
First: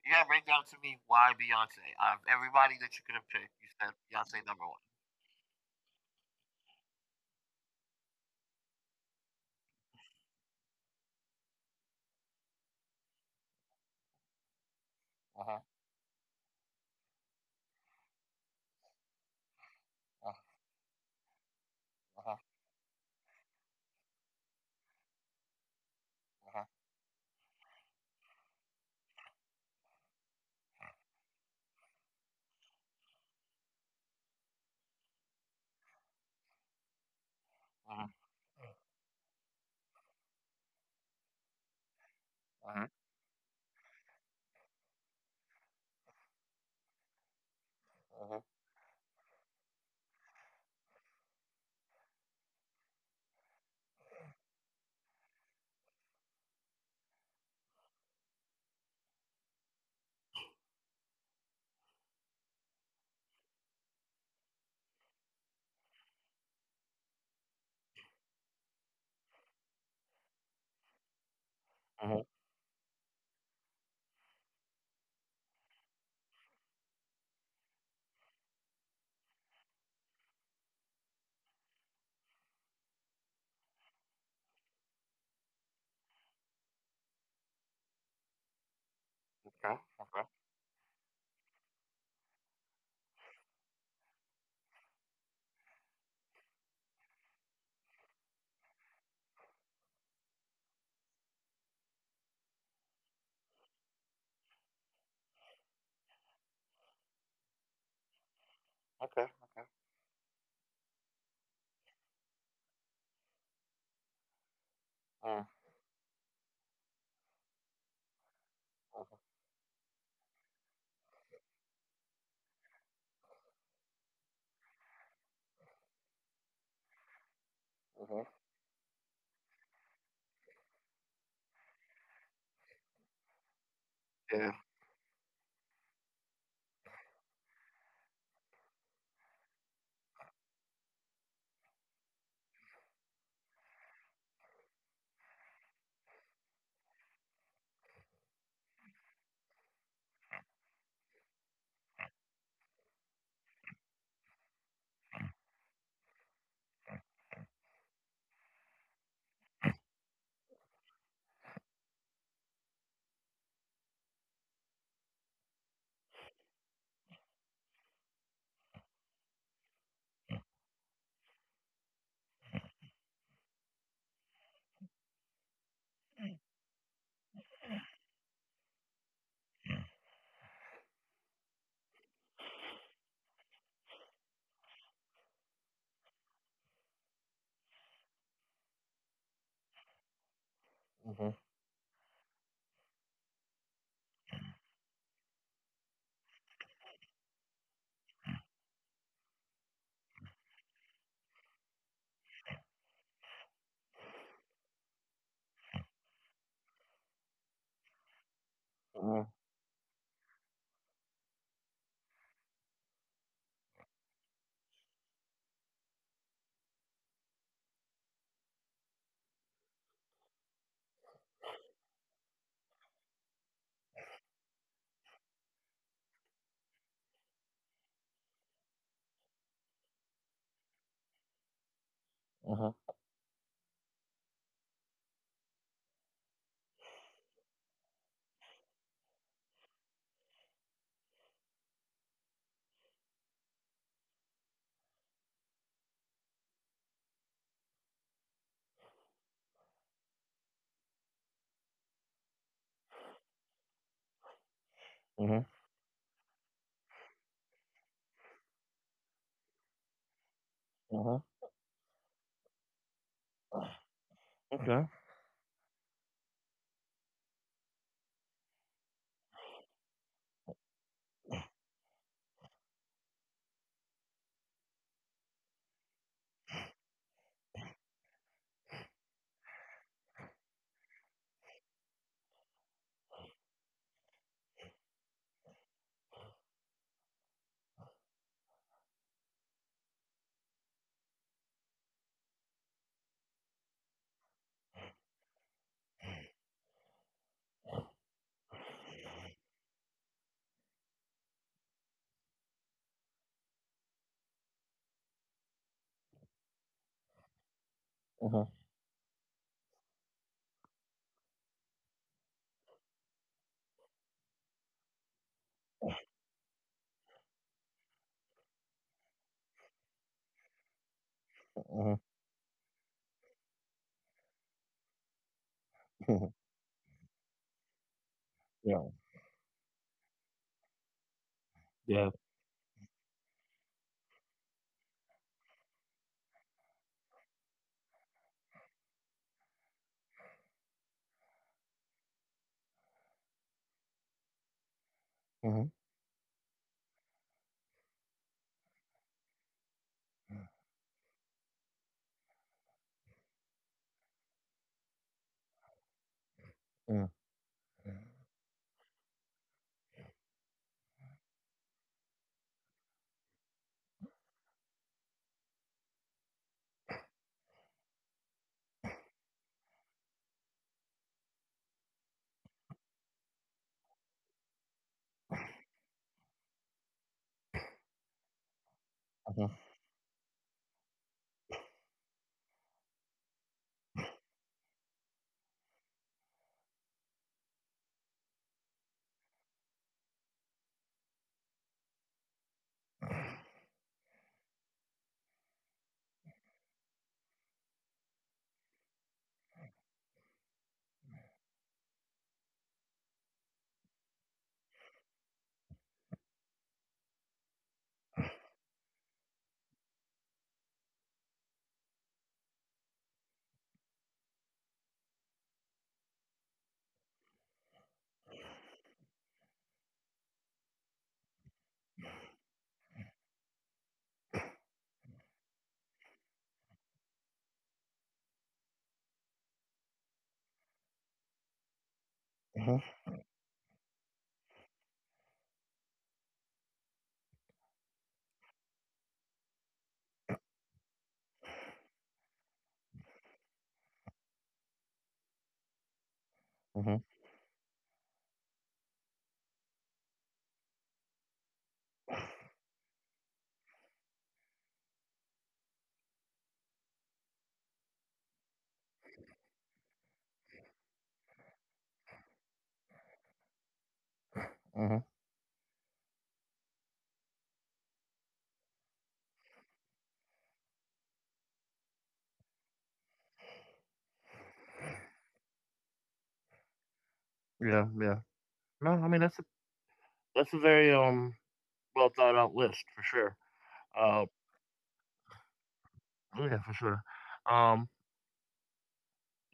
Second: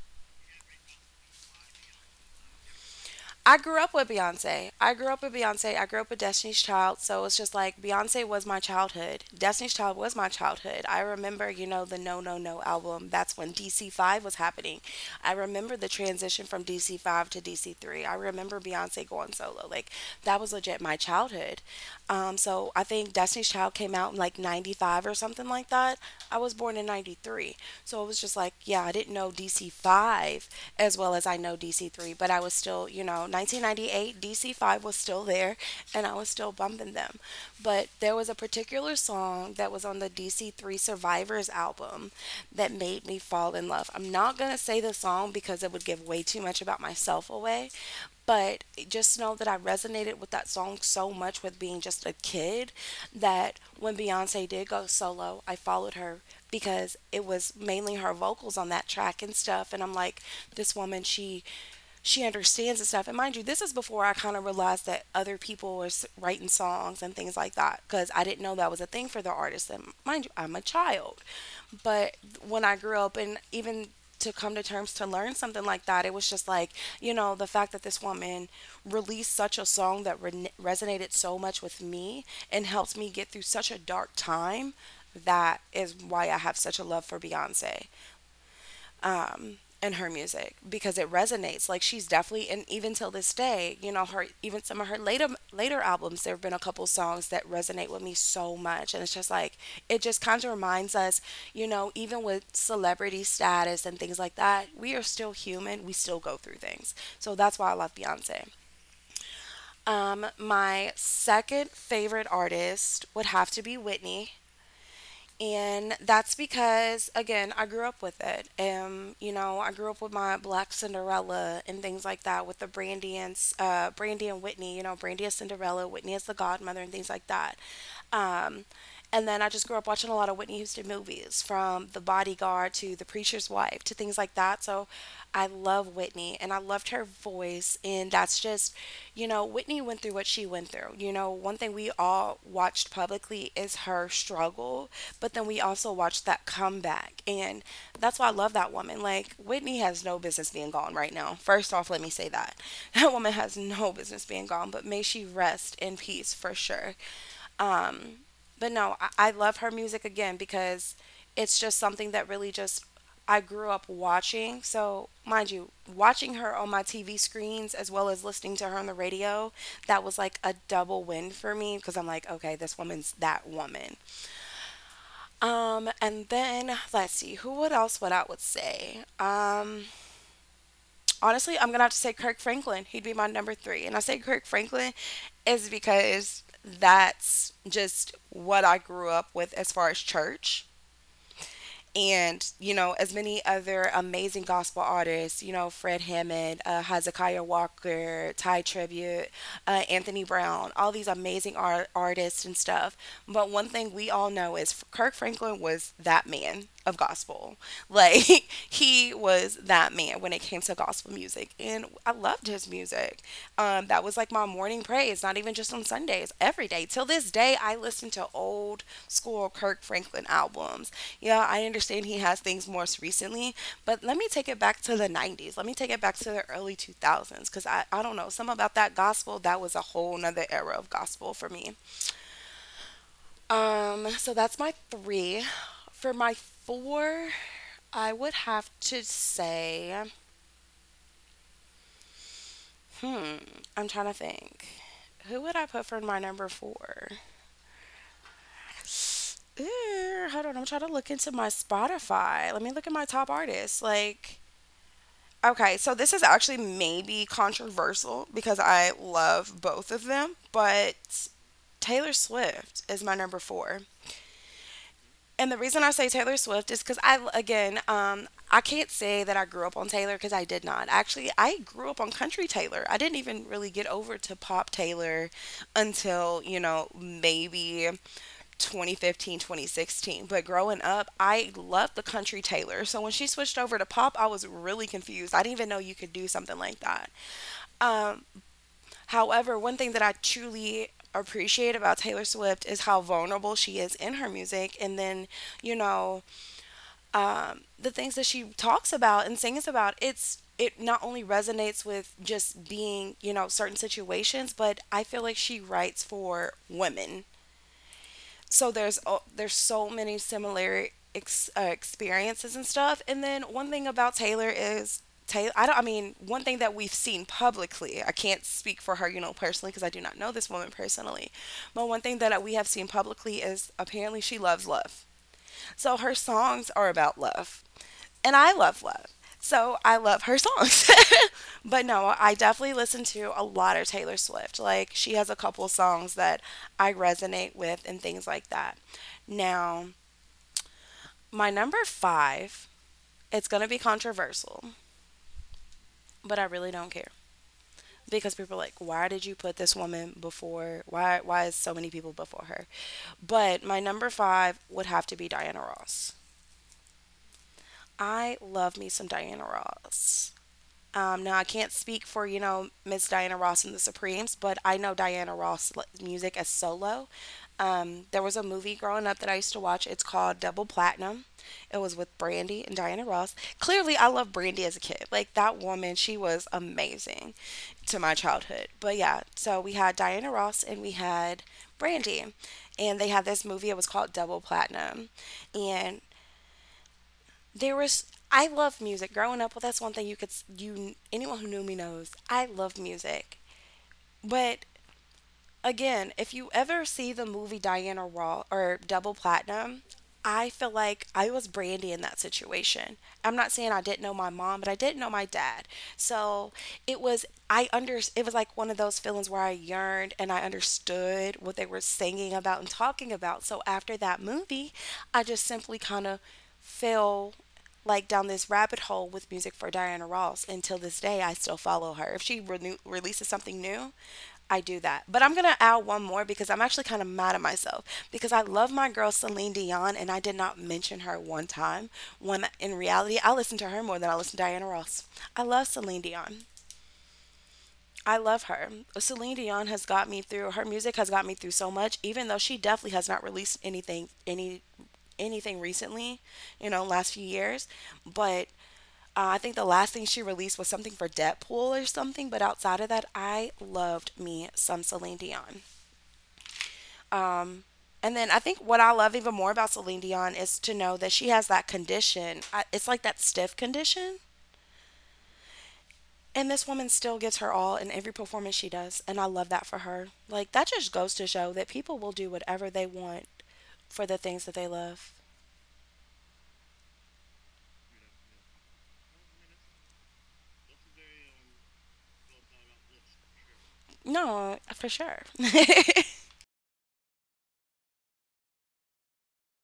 [SPEAKER 1] You gotta break down to me why Beyonce. Out of everybody that you could have picked,
[SPEAKER 2] I
[SPEAKER 1] you
[SPEAKER 2] grew up
[SPEAKER 1] said
[SPEAKER 2] with
[SPEAKER 1] Beyonce
[SPEAKER 2] Beyonce.
[SPEAKER 1] number one.
[SPEAKER 2] I grew up with Beyonce. I grew up with Destiny's Child. So it's just like Beyonce was my childhood. Destiny's Child was my childhood. I remember, you know, the No No No album. That's when D C five was happening. I
[SPEAKER 1] Uh huh.
[SPEAKER 2] remember the transition from D C five to D C three. I remember Beyonce going solo. Like,
[SPEAKER 1] Uh
[SPEAKER 2] that
[SPEAKER 1] huh.
[SPEAKER 2] was legit my childhood. Um, so I think Destiny's Child came out in like ninety-five or something like that. I
[SPEAKER 1] Uh
[SPEAKER 2] was
[SPEAKER 1] huh.
[SPEAKER 2] born in ninety-three. So it was just like, yeah, I didn't know D C five as well as I know know D C three, but I was still, you know, nineteen ninety-eight, D C five was still there and I was still bumping them. But
[SPEAKER 1] Uh
[SPEAKER 2] there was a particular song that was on the D C three Survivors album that
[SPEAKER 1] huh.
[SPEAKER 2] made me fall in love. I'm not going to say the song because it would give way too much about myself away, but just know that I resonated with that song so much with being just a kid that when Beyonce did go solo, I followed her because it was mainly her vocals on that track and stuff. And I'm like, this woman, she she understands and stuff. And mind you, this is before I kind of realized that other people were s- writing songs and things like that because I didn't know that was a thing for the artists. And mind you, I'm a child,
[SPEAKER 1] Uh
[SPEAKER 2] but
[SPEAKER 1] huh.
[SPEAKER 2] when I grew up and even to come to terms to learn something like that. It was just like, you know, the fact that this woman released such a song that re- resonated so much with me and helped me get through such a dark time. That is why I have such a love for Beyonce um,
[SPEAKER 1] Okay.
[SPEAKER 2] in her
[SPEAKER 1] Okay.
[SPEAKER 2] music because it resonates. Like she's definitely, and even till this day, you know, her even some of her later later albums, there have been a couple songs that resonate with me so much, and it's just like it just kind of reminds us, you know, even with celebrity status and things like that, we are still human. We still go through things. So that's why I love Beyonce.
[SPEAKER 1] Okay. Okay.
[SPEAKER 2] Um, my second favorite artist would have to be Whitney.
[SPEAKER 1] Uh huh.
[SPEAKER 2] And that's because, again, I grew up with it. Um, you know, I grew up with my Black Cinderella and things like that with the Brandy and, S- uh, Brandy and Whitney, you know, Brandy as Cinderella, Whitney as the godmother, and things like that.
[SPEAKER 1] Uh huh.
[SPEAKER 2] Um, and then I just grew up watching a lot of Whitney Houston movies, from The Bodyguard to The Preacher's Wife to things like
[SPEAKER 1] Yeah.
[SPEAKER 2] that. So I love Whitney and I loved her voice. And that's just, you know, Whitney went through what she went through. You know, one thing we all watched publicly is her struggle, but then we also watched that comeback. And that's why I love that woman. Like, Whitney has no business being gone right now. First off, let me say that. That woman has no business being gone, but may she rest in peace for sure. Um, but no, I, I love her music again because it's just something that really just I grew up watching. So, mind you, watching her on my T V screens as well as listening to her on the radio, that was like a double win for me because I'm like, okay, this woman's that woman. Um, and then let's see, who what else what I would say. Um, honestly, I'm gonna have to say Kirk Franklin. He'd be my number three. And I say Kirk Franklin is because that's just what I grew up with as far as church.
[SPEAKER 1] Uh huh.
[SPEAKER 2] And, you know, as many other amazing gospel artists, you know, Fred Hammond, uh, Hezekiah Walker, Ty Tribute, uh, Anthony Brown, all these amazing art- artists and stuff. But one thing we all know is Kirk Franklin was that man of gospel. Like, he
[SPEAKER 1] Uh
[SPEAKER 2] was that man when it came to gospel music. And I loved his music. Um, that was like my morning praise, not even just on Sundays, every day. Till this day, I listen to old school Kirk Franklin albums. Yeah, I understand he has things more recently, but let me take it back to the nineties. Let me take it back to the early two thousands because I, I don't know, some about that gospel, that was a whole nother era of gospel for me.
[SPEAKER 1] huh.
[SPEAKER 2] Um, so that's my three. For my four, I would have to say, hmm, I'm trying to think. Who would I put for my number four? Ew, hold on, I'm trying to look into my Spotify. Let me look at my top artists. Like,
[SPEAKER 1] Uh huh.
[SPEAKER 2] okay, so this is actually maybe controversial because I love both of them,
[SPEAKER 1] Uh huh.
[SPEAKER 2] but Taylor Swift is my number four.
[SPEAKER 1] Okay.
[SPEAKER 2] And the reason I say Taylor Swift is because I, again, um, I can't say that I grew up on Taylor because I did not. Actually, I grew up on country Taylor. I didn't even really get over to pop Taylor until, you know, maybe twenty fifteen, twenty sixteen. But growing up, I loved the country Taylor. So when she switched over to pop, I was really confused. I didn't even know you could do something like that. Um, however, one thing that I truly appreciate about Taylor Swift is how vulnerable she is in her music. And then, you know, um, the things that she talks about and sings about, it's it not only resonates with just being, you know, certain situations, but I feel like she writes for women,
[SPEAKER 1] Uh huh.
[SPEAKER 2] so there's o- there's so many similar ex- uh, experiences and stuff. And then one thing about Taylor is Taylor. I don't. I mean, one thing that we've seen publicly. I can't speak for her, you know, personally because I do not know this woman personally. But one
[SPEAKER 1] Uh
[SPEAKER 2] thing that we have seen publicly is apparently she loves love. So her
[SPEAKER 1] huh.
[SPEAKER 2] songs are about love, and I love
[SPEAKER 1] Yeah.
[SPEAKER 2] love. So I love her songs. But no,
[SPEAKER 1] Yeah.
[SPEAKER 2] I definitely listen to a lot of Taylor Swift. Like she has a couple songs that I resonate with and things like that. Now, my number five, it's going to be controversial,
[SPEAKER 1] Uh huh.
[SPEAKER 2] but I really don't care because people are like, "Why did you put this woman before? Why why is so many people before her?" But my number five would have to be Diana Ross.
[SPEAKER 1] Uh huh.
[SPEAKER 2] I love me some Diana Ross. Um, now I can't speak for, you know, Miss Diana Ross and the Supremes, but I know Diana Ross l- music as solo. Um, there was a movie growing up that I used to watch. It's called Double Platinum. It was with Brandy and Diana Ross. Clearly, I loved Brandy as a kid. Like that woman, she was amazing to my childhood. But yeah,
[SPEAKER 1] Uh
[SPEAKER 2] so we had Diana Ross and we had Brandy, and they had this movie. It was called Double Platinum, and there was I love music. Growing up, well, that's one thing you could s- you anyone who knew me knows. I love music. But again, if you ever see the movie Diana Raw or Double Platinum, I feel like I was Brandy in that situation. I'm not saying I didn't know my mom, but I didn't know my dad. So it was I under it was like one of those feelings where I yearned and I understood what they were singing about and talking about. So after that movie, I just simply kind of fell, like, down this rabbit hole with music for Diana Ross. Until this day, I still follow her. If she renew releases something new, I do that. But I'm gonna add one more because I'm actually kind of mad at myself because I love my girl Celine Dion and I did not mention her one time, when in
[SPEAKER 1] huh.
[SPEAKER 2] reality, I listen to her more than I listen to Diana Ross. I love Celine Dion. I love her. Celine Dion has got me through. Her music has got me through so much, even though she definitely has not released anything any anything recently, you know,
[SPEAKER 1] Uh huh.
[SPEAKER 2] last few
[SPEAKER 1] Uh
[SPEAKER 2] years. But uh, I think the last thing she released was something for Deadpool or something, but outside of that, I loved me some Celine Dion. Um, and then I think what I love even more about Celine Dion is to know that she has that condition. I, it's like that stiff condition.
[SPEAKER 1] huh.
[SPEAKER 2] And this woman still gives her all in every performance she does. And I love that for her. Like, that just goes to show that people will do whatever they want for the things that they love.
[SPEAKER 1] Yeah, yeah. No, I mean that's a that's a very um well thought out list for sure. Uh,
[SPEAKER 2] No, for sure.
[SPEAKER 1] oh, yeah, for sure. Um,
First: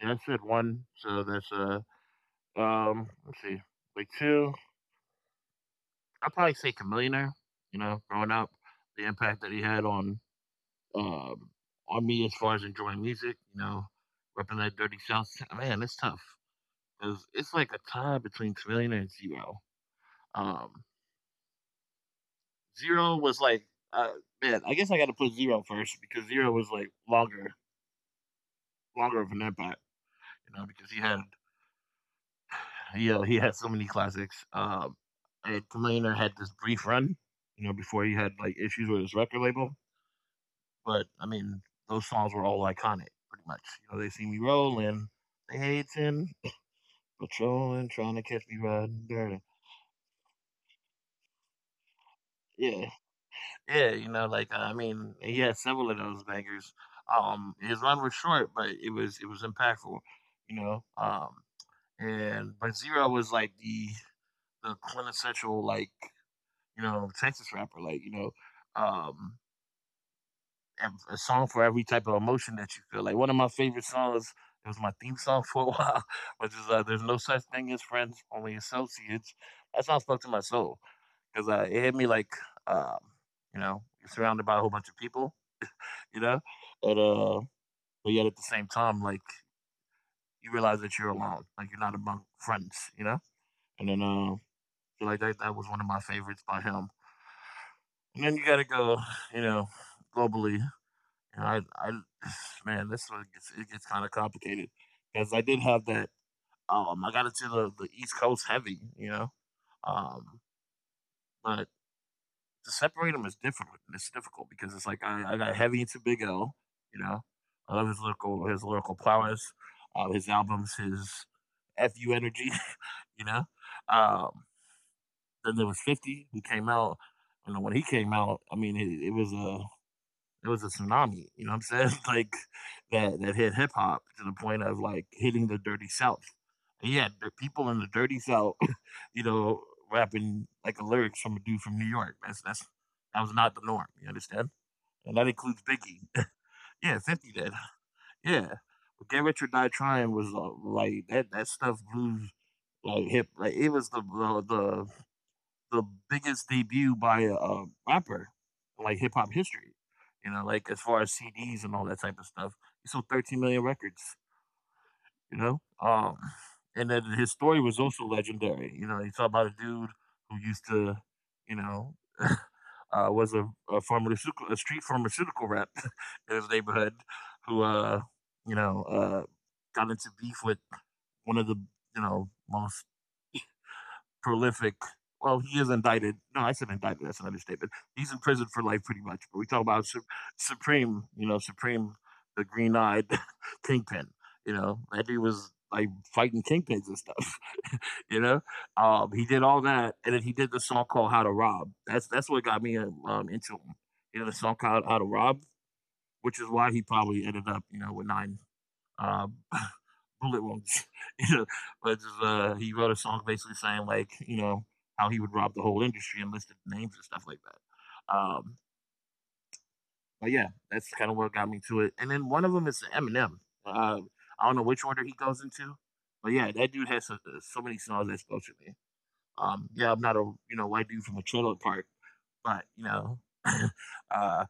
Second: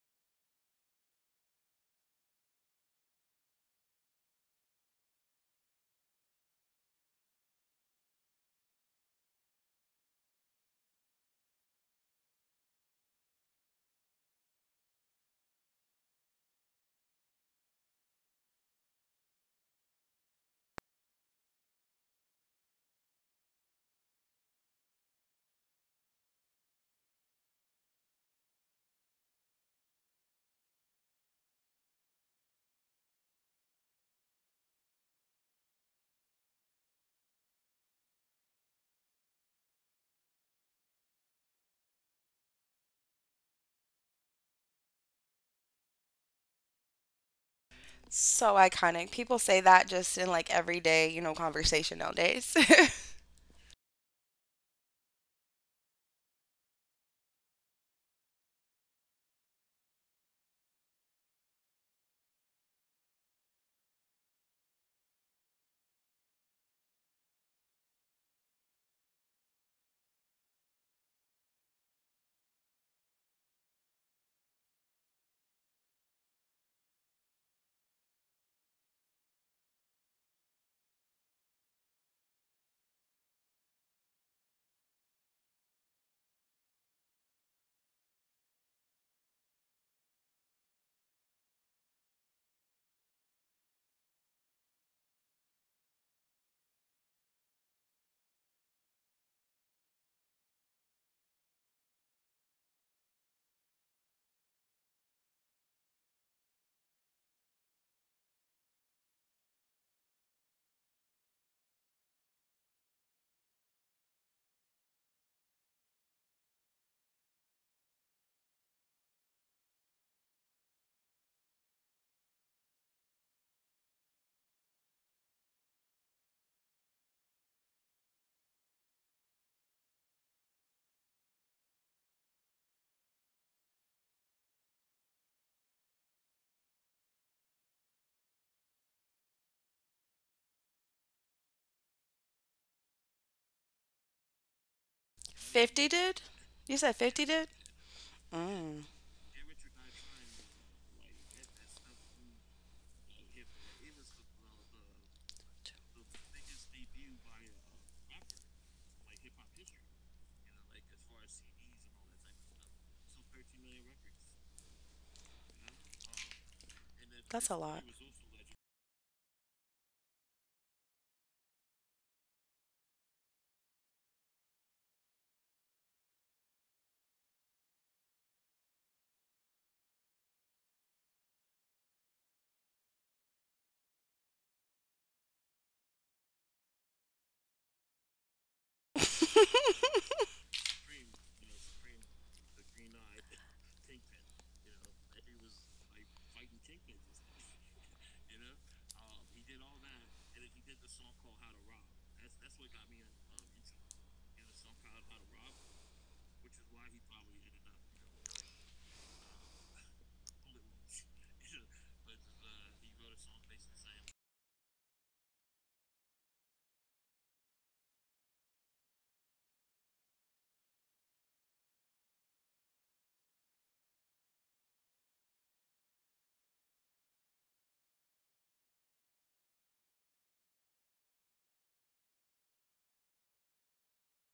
[SPEAKER 1] yeah, that's it. One, so that's uh um let's see, like two. I'd probably say Chameleonaire. You know, growing up, the impact that he had on um on me as far as enjoying music. You know, repping that dirty south. Man, it's tough because it's like a tie between Chameleonaire and Zero. Um, Zero was like, uh, man, I guess I got to put Zero first because Zero was like longer, longer of an impact, you know, because he had, you know, he had so many classics. Um, and Kamalainer had this brief run, you know, before he had like issues with his record label. But I mean, those songs were all iconic, pretty much. You know, they see me rolling, they hating, patrolling, trying to catch me
[SPEAKER 2] So
[SPEAKER 1] riding
[SPEAKER 2] iconic.
[SPEAKER 1] dirty.
[SPEAKER 2] People say that just in like everyday, you know, conversation nowadays.
[SPEAKER 1] Yeah, yeah, you know, like uh, I mean, he had several of those bangers. Um, his run was short, but it was it was impactful, you know. Um, and but Zero was like the the quintessential like you know Texas rapper, like you know, um, and a song for every type of emotion that you feel. Like one of my favorite songs, it was my theme song for a while, which is uh, "There's no such thing as friends, only associates." That song spoke to my soul because uh, it hit me like um, you know, you're surrounded by a whole bunch of people, you know? And uh But yet at the same time, like you realize that you're alone. Like you're not among friends, you know? And then uh feel like that, that was one of my favorites by him. And then you gotta go, you know, globally. And I I man, this one gets it gets kinda complicated. Because I did have that um I got into the, the East Coast heavy, you know. Um but to separate them is difficult. It's difficult because it's like I, I got heavy into Big L. You know, I love his lyrical his lyrical prowess, uh, his albums, his fu energy. You know, um, then there was Fifty who came out. You know, when he came out, I mean, it, it was a uh, it was a tsunami, you know what I'm saying? Like that that hit hip hop to the point of like hitting the dirty south. And yeah, the people in the dirty south, you know, rapping like the lyrics from a dude from New York. That's that's that was not the norm, you understand? And that includes
[SPEAKER 2] fifty
[SPEAKER 1] Biggie.
[SPEAKER 2] did? You
[SPEAKER 1] Yeah,
[SPEAKER 2] said
[SPEAKER 1] fifty
[SPEAKER 2] fifty
[SPEAKER 1] did.
[SPEAKER 2] did?
[SPEAKER 1] Yeah.
[SPEAKER 2] Mm,
[SPEAKER 1] But Get Rich or Die Trying was uh, like that that stuff blew like hip like it was the the, the the biggest debut by a, a rapper, in, like hip hop history. You know, like as far as C Ds and all that type of stuff. He sold thirteen million records. You know, um, and then his story
[SPEAKER 2] that's a
[SPEAKER 1] was
[SPEAKER 2] lot.
[SPEAKER 1] also legendary. You know, you talk about a dude who used to, you know, uh, was a, a pharmaceutical, a street pharmaceutical rep in his neighborhood, who, uh, you know, uh, got into beef with one of the, you know, most prolific. Well, he is indicted. No, I said indicted. That's an understatement. He's in prison for life, pretty much. But we talk about Sup- Supreme, you know, Supreme, the green-eyed kingpin. You know, that dude was like fighting kingpins and stuff. You know, um, he did all that, and then he did the song called "How to Rob." That's that's what got me um, into him. You know, the song called "How to Rob," which is why he probably ended up, you know, with nine uh, bullet wounds. you know, but uh, he wrote a song basically saying like, you know, how he would rob the whole industry and listed names and stuff like that. Um, but yeah, that's kind of what got me to it. And then one of them is Eminem. Uh, I don't know which order he goes into, but yeah, that dude has so, so many songs that spoke to me. Um, yeah, I'm not a you know white dude from a trailer park, but you know, uh,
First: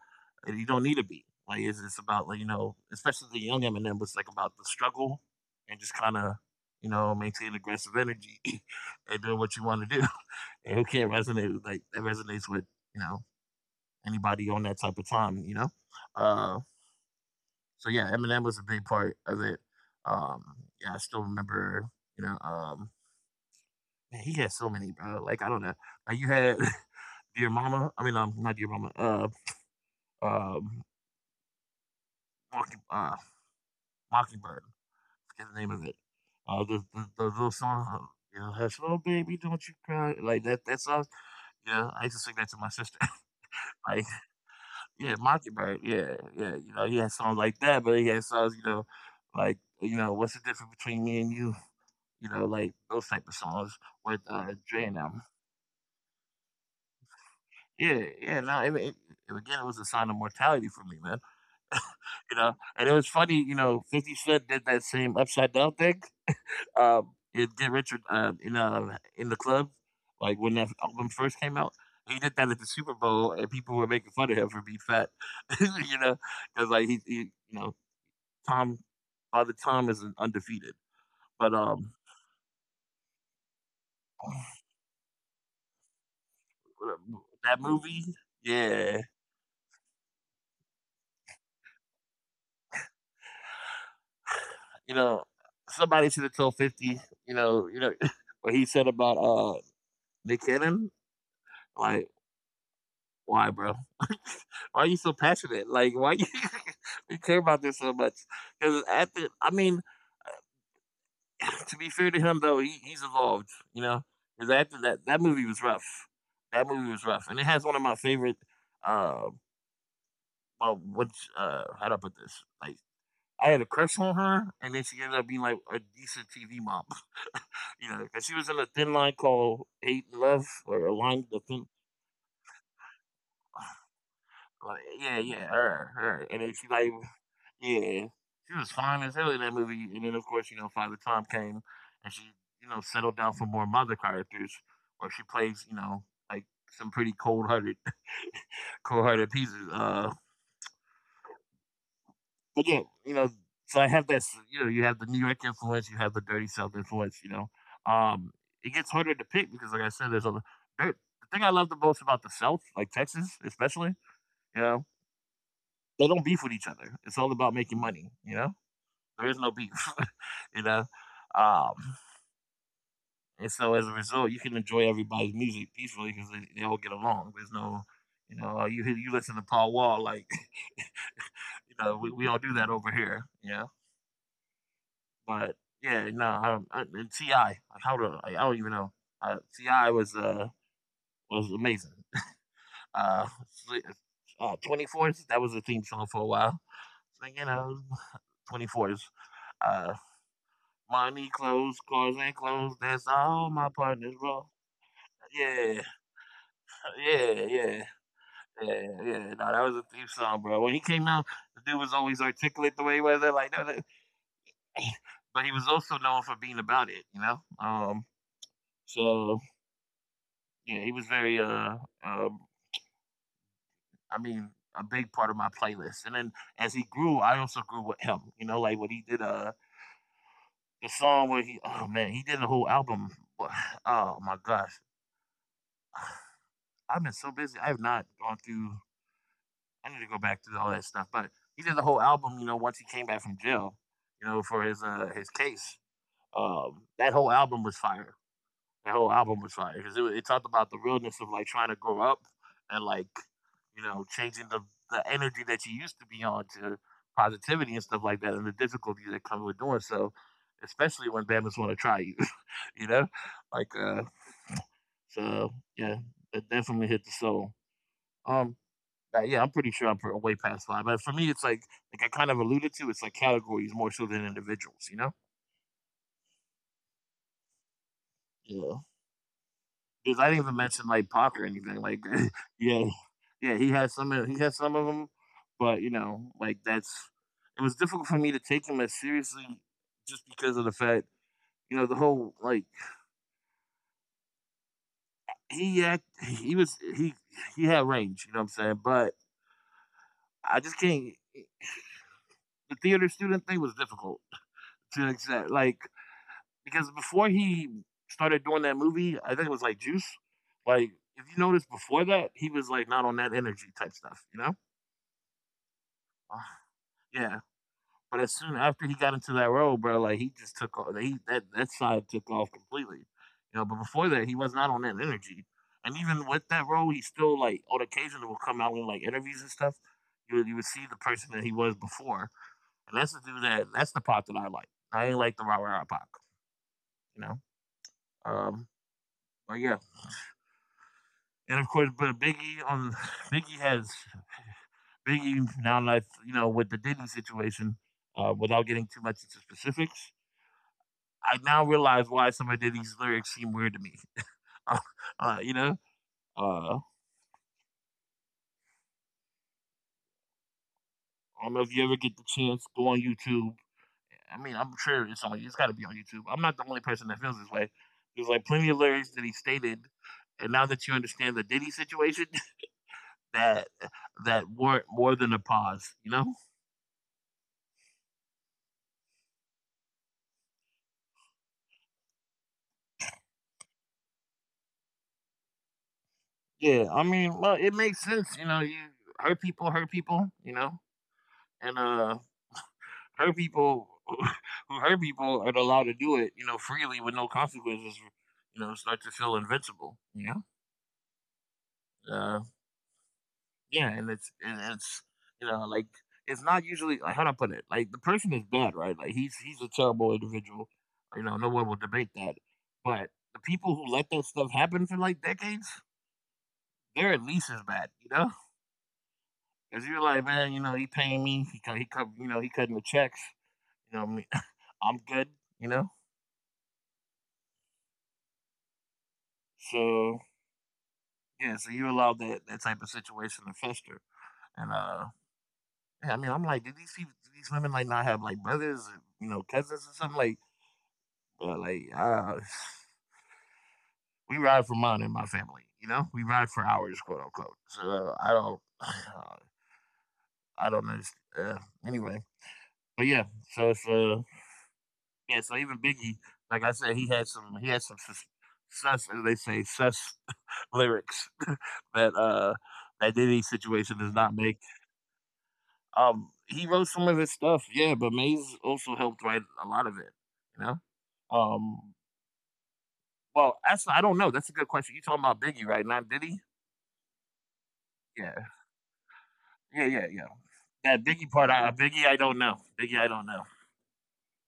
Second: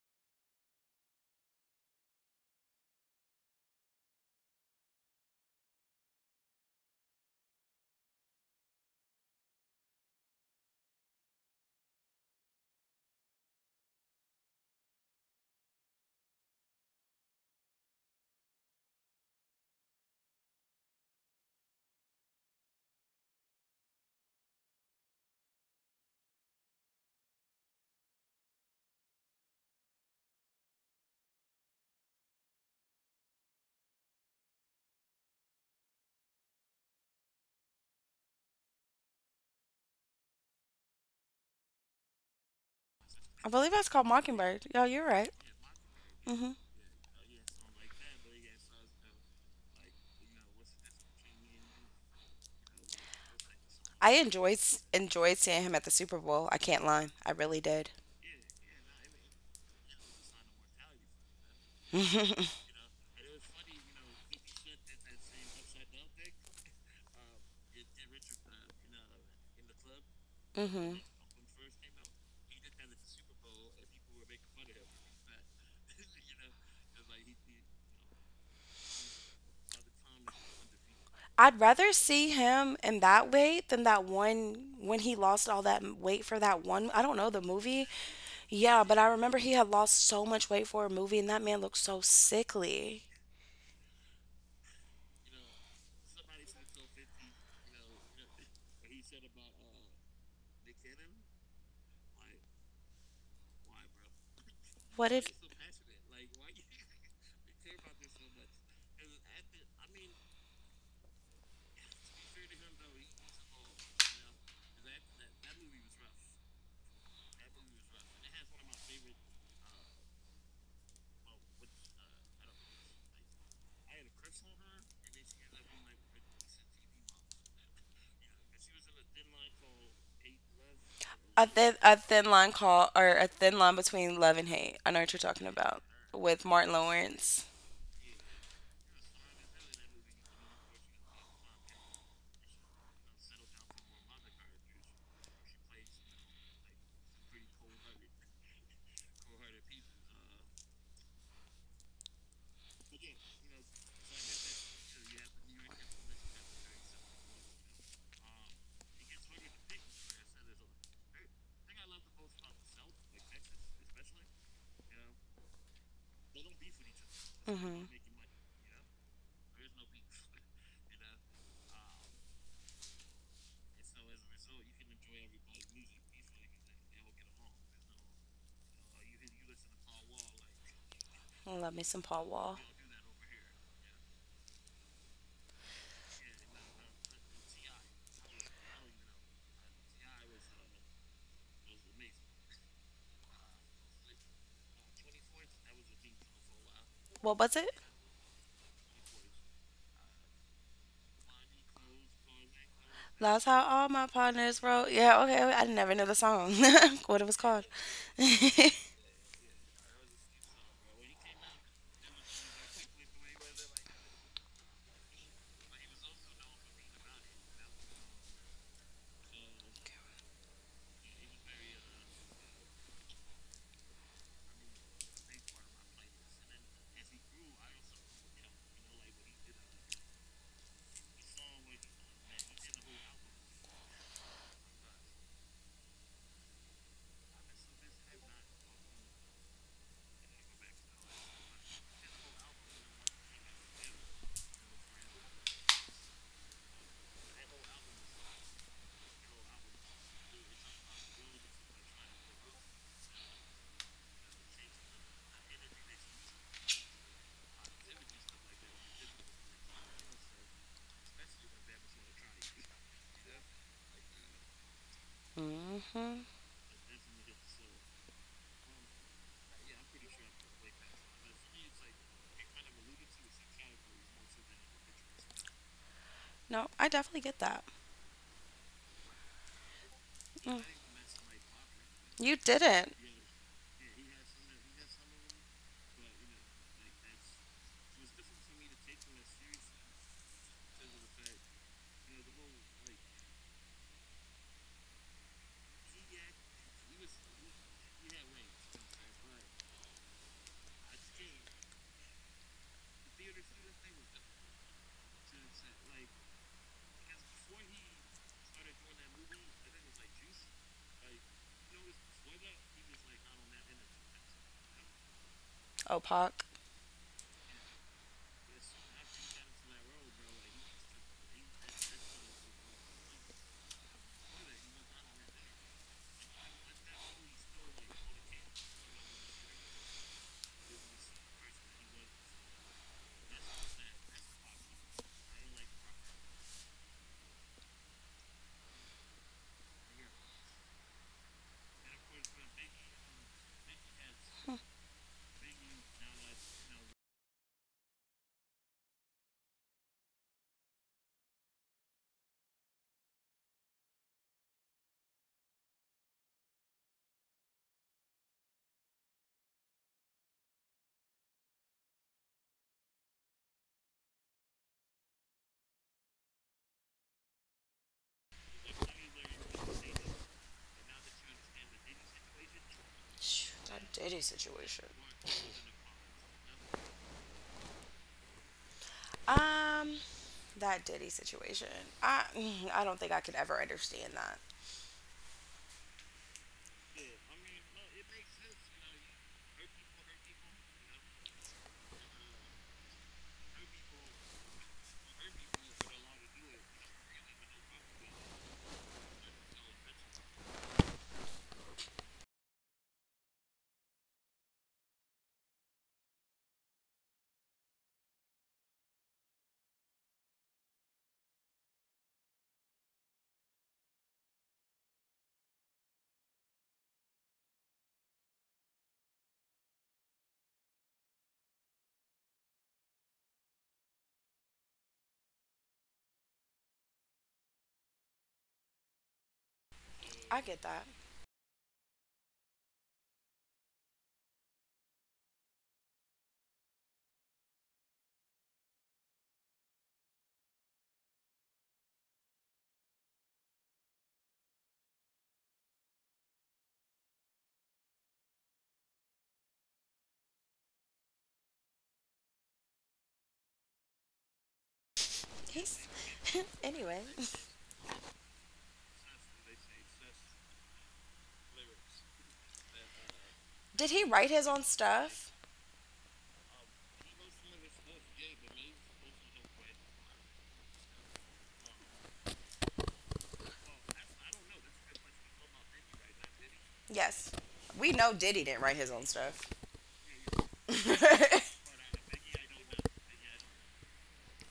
[SPEAKER 1] you don't need to be. Like it's it's about, like you know, especially the young Eminem was like about the struggle and just kind of you know maintain aggressive energy and do what you want to do. And who can't resonate with, like that resonates with you know anybody on that type of time. You know, uh, so yeah, Eminem was a big part of it. Um, yeah, I still remember. You know, um, Man, he had so many, bro. Like I don't know, like you had. Dear Mama. I mean, um, not Dear Mama. Uh, um, Mocky uh, Mockingbird. I forget the name of it. Uh, the, the, the little song, uh, you know, hush, little baby, don't you cry. Like that, that song. Yeah, I used to sing that to my sister.
[SPEAKER 2] I believe that's
[SPEAKER 1] Like,
[SPEAKER 2] called Mockingbird. Yo, you're
[SPEAKER 1] yeah,
[SPEAKER 2] right.
[SPEAKER 1] Mockingbird. Yeah,
[SPEAKER 2] Hmm.
[SPEAKER 1] yeah. You know, he had songs like that, but he had songs, you know, like, you know, what's the difference between me and you? You know, like those type of songs
[SPEAKER 2] I
[SPEAKER 1] with uh,
[SPEAKER 2] enjoyed
[SPEAKER 1] Dre and them.
[SPEAKER 2] Enjoyed seeing him at the Super Bowl. I can't lie. I really did.
[SPEAKER 1] Yeah, yeah. No, it, it, it- again, it was a sign of mortality for me, man. You know, and it was funny. You know, Fifty Cent did that same upside down thing um, in Get Richard, um, in uh, in the club, like when that
[SPEAKER 2] Hmm.
[SPEAKER 1] album first came out. He did that at the Super Bowl, and people were making fun of him for being fat, you know, because like he, he, you know, Tom, Father Tom is undefeated. But
[SPEAKER 2] I'd
[SPEAKER 1] um,
[SPEAKER 2] rather see him in that way than that one when he lost all that m- weight for that one. I don't know the
[SPEAKER 1] that
[SPEAKER 2] movie.
[SPEAKER 1] movie,
[SPEAKER 2] Yeah, but I
[SPEAKER 1] yeah,
[SPEAKER 2] remember he had lost so much weight for a movie, and that man looked so sickly.
[SPEAKER 1] you know, somebody should have told Fifty, you know, you know, what he said about uh Nick Cannon, like, why, bro? Why are you
[SPEAKER 2] What
[SPEAKER 1] so
[SPEAKER 2] did
[SPEAKER 1] passionate? Like, why you, you care about this so much? Because after, I mean, to be fair to him though, he, he's evolved. You know, because after that, that movie was rough. That movie was rough, and it has one of my favorite. Uh, well, which, uh, how do I put this? Like, I had a crush on her, and then she ended up being like a decent T V mom. You know, because she was in a thin line called Hate and Love, or a line
[SPEAKER 2] a
[SPEAKER 1] the
[SPEAKER 2] thin
[SPEAKER 1] thin.
[SPEAKER 2] a thin line call or a thin line between love and hate. I
[SPEAKER 1] Like,
[SPEAKER 2] know what you're
[SPEAKER 1] yeah,
[SPEAKER 2] talking
[SPEAKER 1] yeah,
[SPEAKER 2] about.
[SPEAKER 1] her, her,
[SPEAKER 2] With
[SPEAKER 1] and then
[SPEAKER 2] Martin
[SPEAKER 1] she like.
[SPEAKER 2] Lawrence.
[SPEAKER 1] Yeah. She was fine as hell in that movie, and then of course, you know, Father Tom came and she, you know, settled down for more mother characters where she plays, you know, like some pretty cold hearted, cold hearted pieces. Uh but yeah, you know, so I have that s- you know, you have the New York influence, you have the dirty South influence, you know. Um it gets harder to pick because, like I said, there's a there, the thing I love the most about the South, like Texas especially, you know, they don't beef with each other. It's all about making
[SPEAKER 2] Hmm.
[SPEAKER 1] money, you know? There is no beef, you know. Um And so as a result, you can enjoy everybody's music peacefully because they, they all get along. There's no, you know, uh, you you listen to Paul Wall, like,
[SPEAKER 2] Love me
[SPEAKER 1] you know,
[SPEAKER 2] some
[SPEAKER 1] we,
[SPEAKER 2] Paul
[SPEAKER 1] we all do
[SPEAKER 2] Wall.
[SPEAKER 1] that over here, you know. But yeah, no, I, I, and Ti, like, how do I, like, I don't even know. Uh, Ti was uh was amazing. Uh, Sli- uh, Twenty Fours, that was a theme song for a while. So
[SPEAKER 2] What
[SPEAKER 1] you
[SPEAKER 2] was it?
[SPEAKER 1] know, Twenty Fours, uh, money, clothes, cars, and clothes. That's
[SPEAKER 2] That's
[SPEAKER 1] all
[SPEAKER 2] how
[SPEAKER 1] my
[SPEAKER 2] all my
[SPEAKER 1] partners, bro.
[SPEAKER 2] partners roll. Yeah, okay. Okay. I
[SPEAKER 1] Yeah,
[SPEAKER 2] never knew the song. What it
[SPEAKER 1] yeah,
[SPEAKER 2] was called.
[SPEAKER 1] yeah. Yeah, yeah, no, that was a theme song, bro. When he came out, the dude was always articulate the way he was. Like, no, no. But he was also known for being about it, you know. Um, so yeah, he was very, uh, um, I mean, a big part of my playlist. And then as he grew, I also grew with him, you know, like when he did uh the song where he, oh man, he did a whole album. Oh my gosh, I've been so busy. I have not gone through. I need to go back through all that stuff. But he did the whole album, you know, once he came back from jail, you know, for his uh his case. Um, that whole album was fire. That whole album was fire because it, it talked about the realness of like trying to grow up and like you know changing the the energy that you used to be on to positivity and stuff like that, and the difficulty that comes with doing so, especially when Bama's want to try you, you know, like, uh, so yeah,
[SPEAKER 2] Hmm.
[SPEAKER 1] it definitely hit the soul. Um, uh, yeah, I'm pretty sure I'm pr- way past five. But for me, it's like like I kind of alluded to. It's like categories more so than individuals. You know?
[SPEAKER 2] No, I definitely get that.
[SPEAKER 1] Yeah. Because I didn't even
[SPEAKER 2] Mm.
[SPEAKER 1] mention like Pac or anything. Like,
[SPEAKER 2] You
[SPEAKER 1] yeah,
[SPEAKER 2] didn't.
[SPEAKER 1] yeah, he has some. He has some of them, but you know, like that's it was difficult for me to take him as seriously just because of the fact, you know, the whole like he act he was he he had range. You know what I'm saying? But I just can't. The theater student thing was difficult to accept. Like, because before he started doing that movie, I think it was like Juice. Like, if you notice before that, he was like not on that energy type stuff, you know?
[SPEAKER 2] Oh,
[SPEAKER 1] Uh,
[SPEAKER 2] Pac.
[SPEAKER 1] Yeah. But as soon after he got into that role, bro, like he just took off. He that That side took off completely, you know. But before that, he was not on that energy. And even with that role, he still, like on occasion, will come out in like interviews and stuff. You would, you would see the person that he was before, and that's the dude that that's the pop that I like. I ain't like the rah rah pop, you know. Um, but yeah, and of course, but Biggie on Biggie has Biggie now, like you know, with the Diddy situation, uh, without getting too much into specifics, I now realize why some of Diddy's lyrics seem weird to me. uh, uh, you know, uh, I don't know if you ever get the chance, go on YouTube. I mean, I'm sure it's on. It's got to be on YouTube. I'm not the only person that feels this way. There's like plenty of lyrics that he stated, and now that you understand the Diddy situation,
[SPEAKER 2] Shh,
[SPEAKER 1] that
[SPEAKER 2] that Diddy
[SPEAKER 1] that
[SPEAKER 2] situation.
[SPEAKER 1] warrant more than a pause. You know.
[SPEAKER 2] Um, that Diddy situation. I mm, I don't think I could ever understand that.
[SPEAKER 1] Yeah, I mean, well, it makes sense, you know. You hurt people, hurt people, you know, and uh, hurt people who hurt people are allowed to do it, you know, freely with no consequences. You know, start to feel invincible. You know, uh, yeah, and it's and it's you know like it's not usually, like, how do I put it? Like, the person is bad, right? Like, he's he's a terrible individual. You know, no one will debate that. But the people who let that stuff happen for like decades, they're at least as bad. You know. Cause you're like, man, you know, he paying me. He cut, he cut, you know, he cutting the checks. You know what I mean? I'm good. You know, so
[SPEAKER 2] I get that.
[SPEAKER 1] yeah, so you allow that that type of situation to fester. And uh, yeah, I mean, I'm like, did these people, do these women like not have like brothers, or, you know, cousins or something like? But like, uh, we ride for mine in my family. You know, we ride for hours, quote unquote. So, uh, I don't, I don't know. Uh, anyway, but yeah, so it's uh, yeah, so
[SPEAKER 2] He's
[SPEAKER 1] even Biggie, like I said,
[SPEAKER 2] Anyway.
[SPEAKER 1] he had some he had some sus, sus as they say sus lyrics that uh that Diddy
[SPEAKER 2] Did
[SPEAKER 1] situation
[SPEAKER 2] he
[SPEAKER 1] does
[SPEAKER 2] write
[SPEAKER 1] not
[SPEAKER 2] his
[SPEAKER 1] make.
[SPEAKER 2] own stuff?
[SPEAKER 1] Um, he wrote some of his stuff, yeah, but Maze also helped write a lot of it. You know, um, well, that's I don't know. That's a good question. You talking about Biggie, right? Not Diddy?
[SPEAKER 2] Yes. We know Diddy
[SPEAKER 1] Yeah,
[SPEAKER 2] didn't write his own stuff.
[SPEAKER 1] yeah, yeah, yeah. That Biggie part, I, Biggie, I don't know. Biggie, I don't know.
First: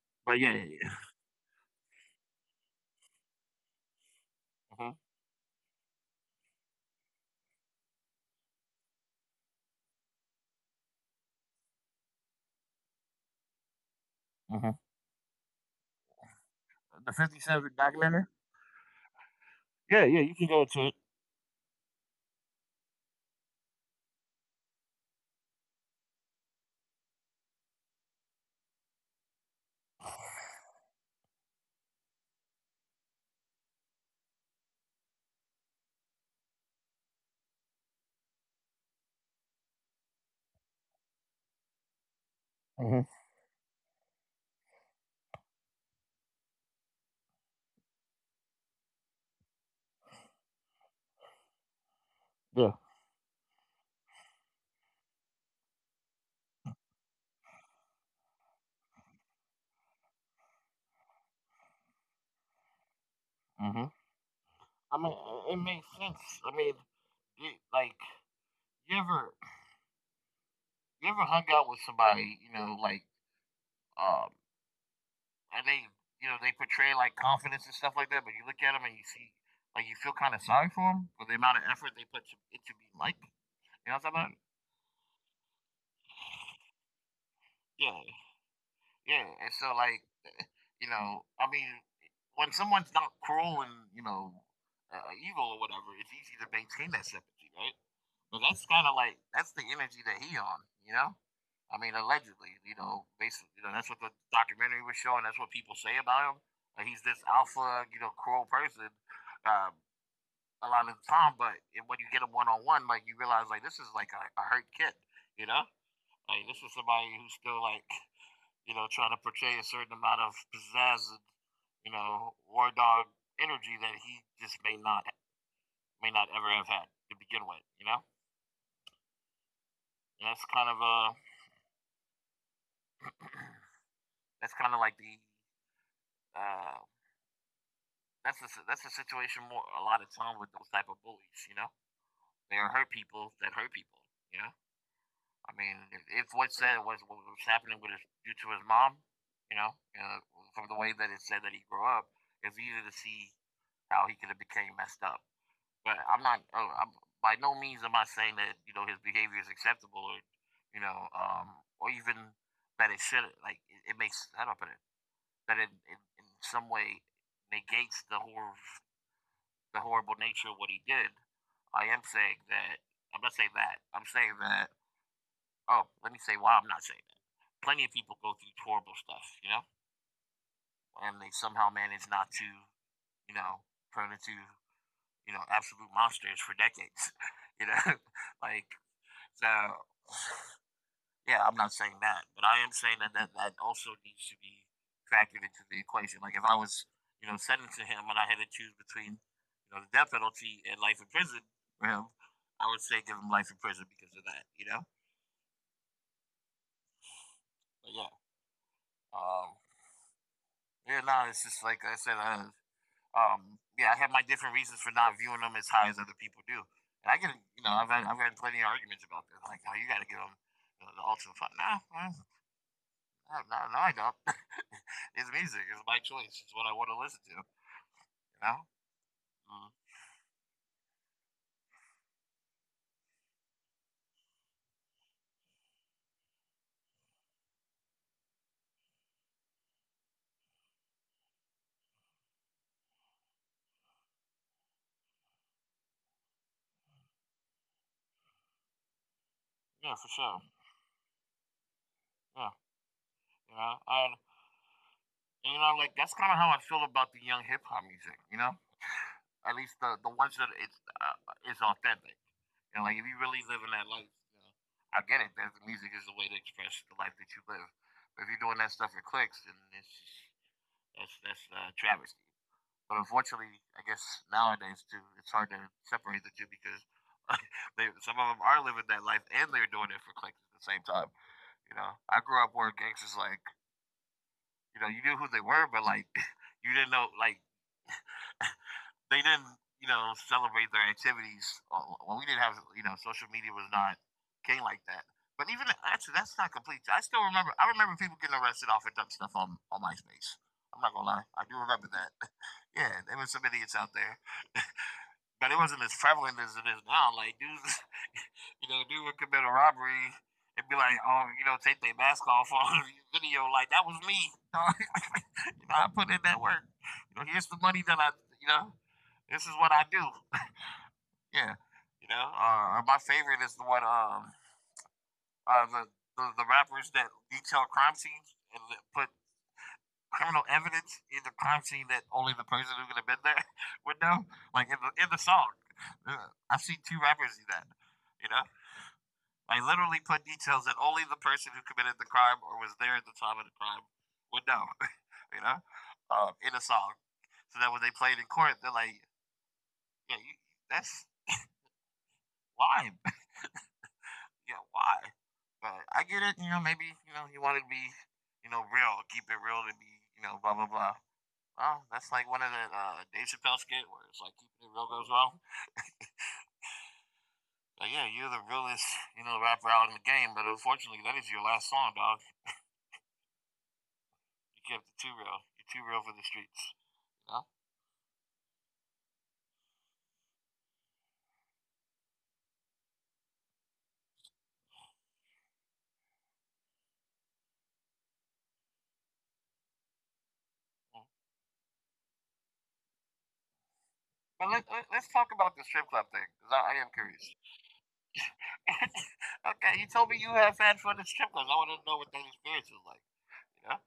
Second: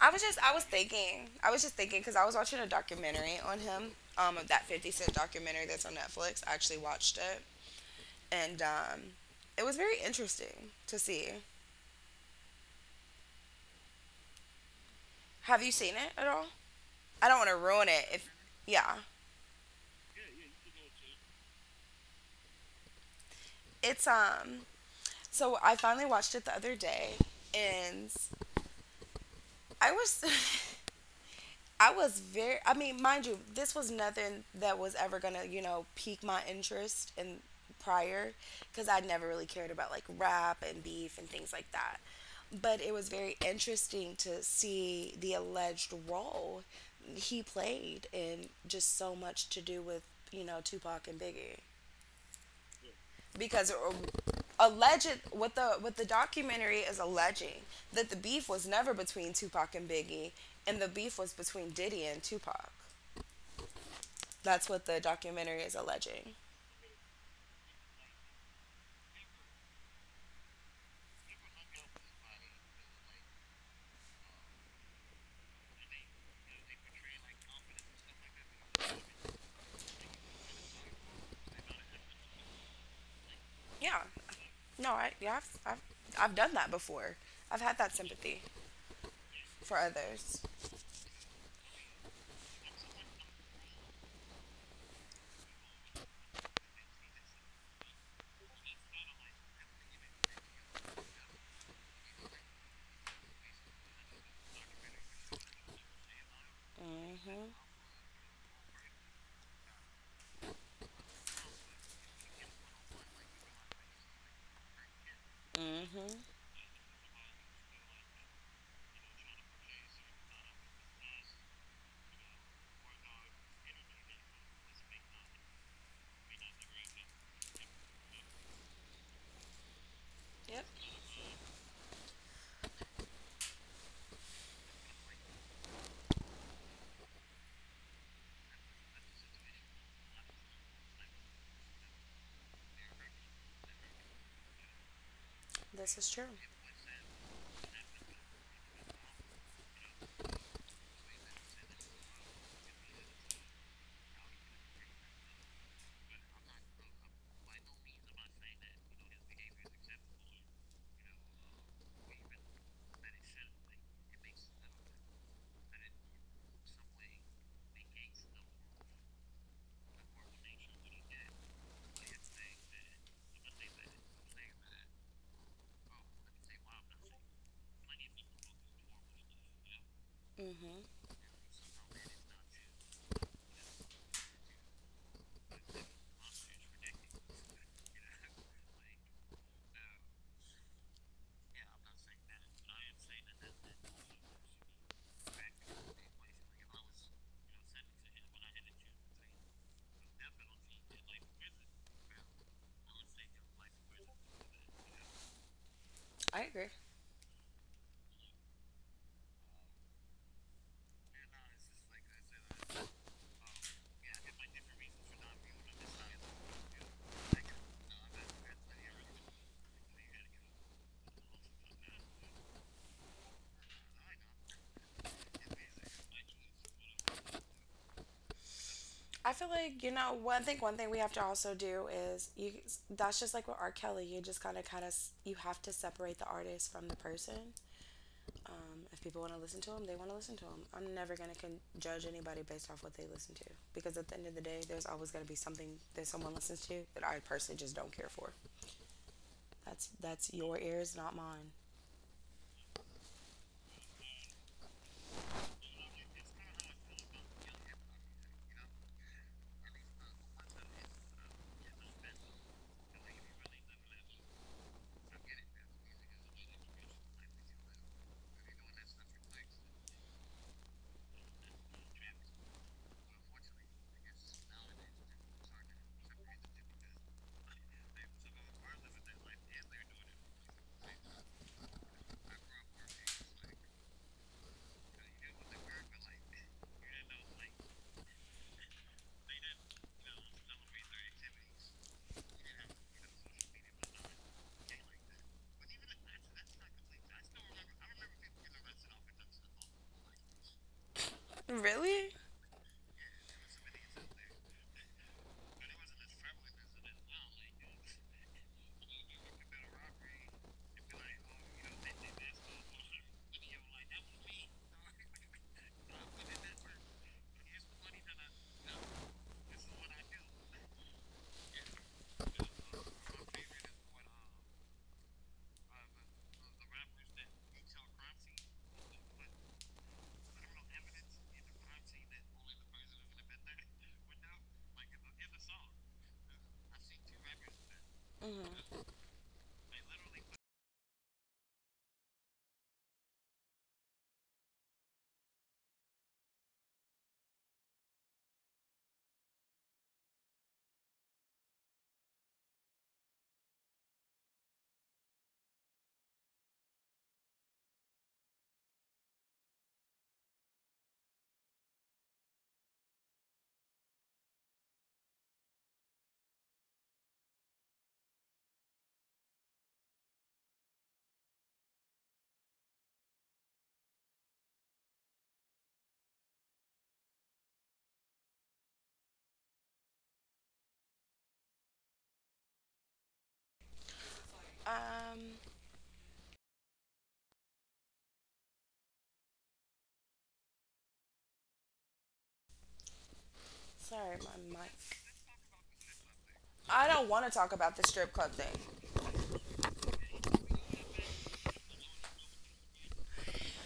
[SPEAKER 2] I was
[SPEAKER 1] But
[SPEAKER 2] just
[SPEAKER 1] yeah,
[SPEAKER 2] I was
[SPEAKER 1] yeah, yeah.
[SPEAKER 2] thinking, I was just thinking because I was watching a documentary on him, um, that fifty
[SPEAKER 1] Mhm,
[SPEAKER 2] Cent documentary that's on Netflix. I actually watched it, and um, it was very interesting to see.
[SPEAKER 1] mhm.
[SPEAKER 2] Have you seen it at all?
[SPEAKER 1] The
[SPEAKER 2] I don't
[SPEAKER 1] Fifty
[SPEAKER 2] want to
[SPEAKER 1] Cent
[SPEAKER 2] ruin it
[SPEAKER 1] documentary.
[SPEAKER 2] if. Yeah,
[SPEAKER 1] Yeah, yeah, you can go to it.
[SPEAKER 2] it's um, so I finally watched it the other day, and I was I was very, I mean, mind you, this was nothing that was ever going to, you know, pique my interest in prior, because I never really cared about like rap and beef and things like that. But it
[SPEAKER 1] Hmm.
[SPEAKER 2] was very interesting to see the alleged role he played in just so much to do with, you know, Tupac and Biggie.
[SPEAKER 1] Yeah.
[SPEAKER 2] Because uh, alleged, what the what the documentary is alleging, that the beef was never between Tupac and Biggie, and the beef was between Diddy and Tupac.
[SPEAKER 1] Mhm.
[SPEAKER 2] That's what
[SPEAKER 1] I
[SPEAKER 2] the
[SPEAKER 1] mean, it
[SPEAKER 2] documentary is
[SPEAKER 1] makes
[SPEAKER 2] alleging.
[SPEAKER 1] sense. I mean, you, like you ever you ever hung out with somebody, you know, like, um, and they you know they portray like confidence and stuff like that, but you look at them and you see, like, you feel kind of sorry for them for the amount of effort they put to it, to be like. You know
[SPEAKER 2] Yeah.
[SPEAKER 1] what I'm talking about?
[SPEAKER 2] No, I yeah, I've, I've I've done that before. I've had that
[SPEAKER 1] Yeah,
[SPEAKER 2] sympathy
[SPEAKER 1] yeah. And so
[SPEAKER 2] for
[SPEAKER 1] like
[SPEAKER 2] others.
[SPEAKER 1] you know, I mean, when someone's not cruel and you know uh, evil or whatever, it's easy to maintain that sympathy, right? But that's kind of like that's the energy that he on, you know. I mean, allegedly, you know, basically, you know, that's what the documentary was showing. That's what people say about him. Like he's this alpha, you know, cruel person uh, a lot of the time. But when you get him one on one, like you realize, like this is like a, a hurt kid, you know. Like this is somebody who's still like, you know, trying to portray a certain amount of pizzazz and you know war dog energy that he just may not may not ever have had to begin with, you know. And that's
[SPEAKER 2] Yep.
[SPEAKER 1] kind of a That's kind of like the uh, that's the that's the situation more a lot of time with those type of bullies. You know, they are hurt people that hurt people. You know, I mean,
[SPEAKER 2] This
[SPEAKER 1] if,
[SPEAKER 2] is true.
[SPEAKER 1] if what's said was what was happening with his due to his mom, you know, uh, from the way that it said that he grew up, it's easy to see how he could have became messed up. But I'm not. Oh, I'm, by no means am I saying that you know his behavior is acceptable or you know um, or even that it should like it, it makes I don't put it that in, in, in some way negates the hor- the horrible nature of what he did. I am saying that I'm not saying that. I'm saying that. Oh, let me say why I'm not saying that. Plenty of people go through horrible stuff, you know,
[SPEAKER 2] Mm,
[SPEAKER 1] and they somehow manage not to, you know, turn into you know absolute monsters for decades, you know, like so. Yeah, I'm not saying that, but I am saying that that, that also needs to be factored into the equation. Like if I was, you know, sentencing him and I had to choose between, you know, the death penalty and life in prison for him, I would say give him life in prison because of that, you know.
[SPEAKER 2] I agree.
[SPEAKER 1] But yeah, um, yeah, no, it's just like I said, uh, um, yeah, I have my different reasons for not viewing them as high as other people do, and I can, you know, I've had, I've had plenty of arguments about this. Like, oh, you got to give them the, the ultimate. Nah, nah, no, no, no I don't. It's music. It's my choice. It's what I want to listen to. You know?
[SPEAKER 2] I feel
[SPEAKER 1] Mm.
[SPEAKER 2] like, you know, one thing. One thing we have to also do is you. That's just like with R. Kelly. You just gotta kind of, you have to separate the artist from the person. Um, if people want to listen to him, they want to listen to him. I'm never gonna con- judge anybody based off what they listen to, because at the end of the day, there's always gonna be something that someone listens to that I personally just don't care for. That's
[SPEAKER 1] Yeah, for
[SPEAKER 2] that's
[SPEAKER 1] sure.
[SPEAKER 2] your ears, not mine.
[SPEAKER 1] Yeah. You know, and, you know, like that's kind of how I feel about the young hip hop music. You know, at least the the ones that it's uh, is authentic. You know, like if you really live in that life, you know, I get it. That the music is the way to express the life that you live. But if you're doing that stuff in clicks, then it's just, that's that's uh, Travis. But unfortunately, I guess nowadays too, it's hard to separate the two because they, some of them are living that life and they're doing it for clicks at the same time. You know, I grew up where gangsters like, you know, you knew who they were, but like, you didn't know, like, they didn't, you know, celebrate their activities. Well, well, we didn't have, you know, social media was not king like that. But even actually, that's not complete. I still remember. I remember people getting arrested off of dumb stuff on on MySpace. I'm not gonna lie. I do remember that.
[SPEAKER 2] Really?
[SPEAKER 1] Yeah, there were some idiots out there. But it wasn't as prevalent as it is now. Like dudes, you know, dude would commit a robbery and be like, oh, you know, take their mask off on video. Like that was me. You know, I put in that work. You know, here's the money that I, you know, this is what I do. Yeah, you know, uh, my favorite is the one um uh, the, the the rappers that detail crime scenes and put criminal evidence in the crime scene that only the person who could have been there would know. Like in the in the song, uh, I've seen two rappers do that. You know,
[SPEAKER 2] Mhm.
[SPEAKER 1] I literally put details that only the person who committed the crime or was there at the time of the crime would know. You know, um, in a song, so that when they played in court, they're like, "Yeah, you, that's why. Yeah, why?" But I get it. You know, maybe you know you want to be, you know, real, keep it real to be, you know, blah blah blah. Well, that's like one of the uh, Dave Chappelle skit where it's like keeping it real goes well. But yeah, you're the realest, you know, rapper out in the game. But unfortunately, that is your last song, dog. You kept it too real. You're too real for the streets. You know?
[SPEAKER 2] Um, sorry,
[SPEAKER 1] But let,
[SPEAKER 2] my
[SPEAKER 1] let,
[SPEAKER 2] mic.
[SPEAKER 1] us talk about the strip club thing because I, I am
[SPEAKER 2] I don't
[SPEAKER 1] curious.
[SPEAKER 2] want to talk about the strip club thing.
[SPEAKER 1] Okay, you told me you have fans for the strip clubs. I want to know what that experience is like. You know?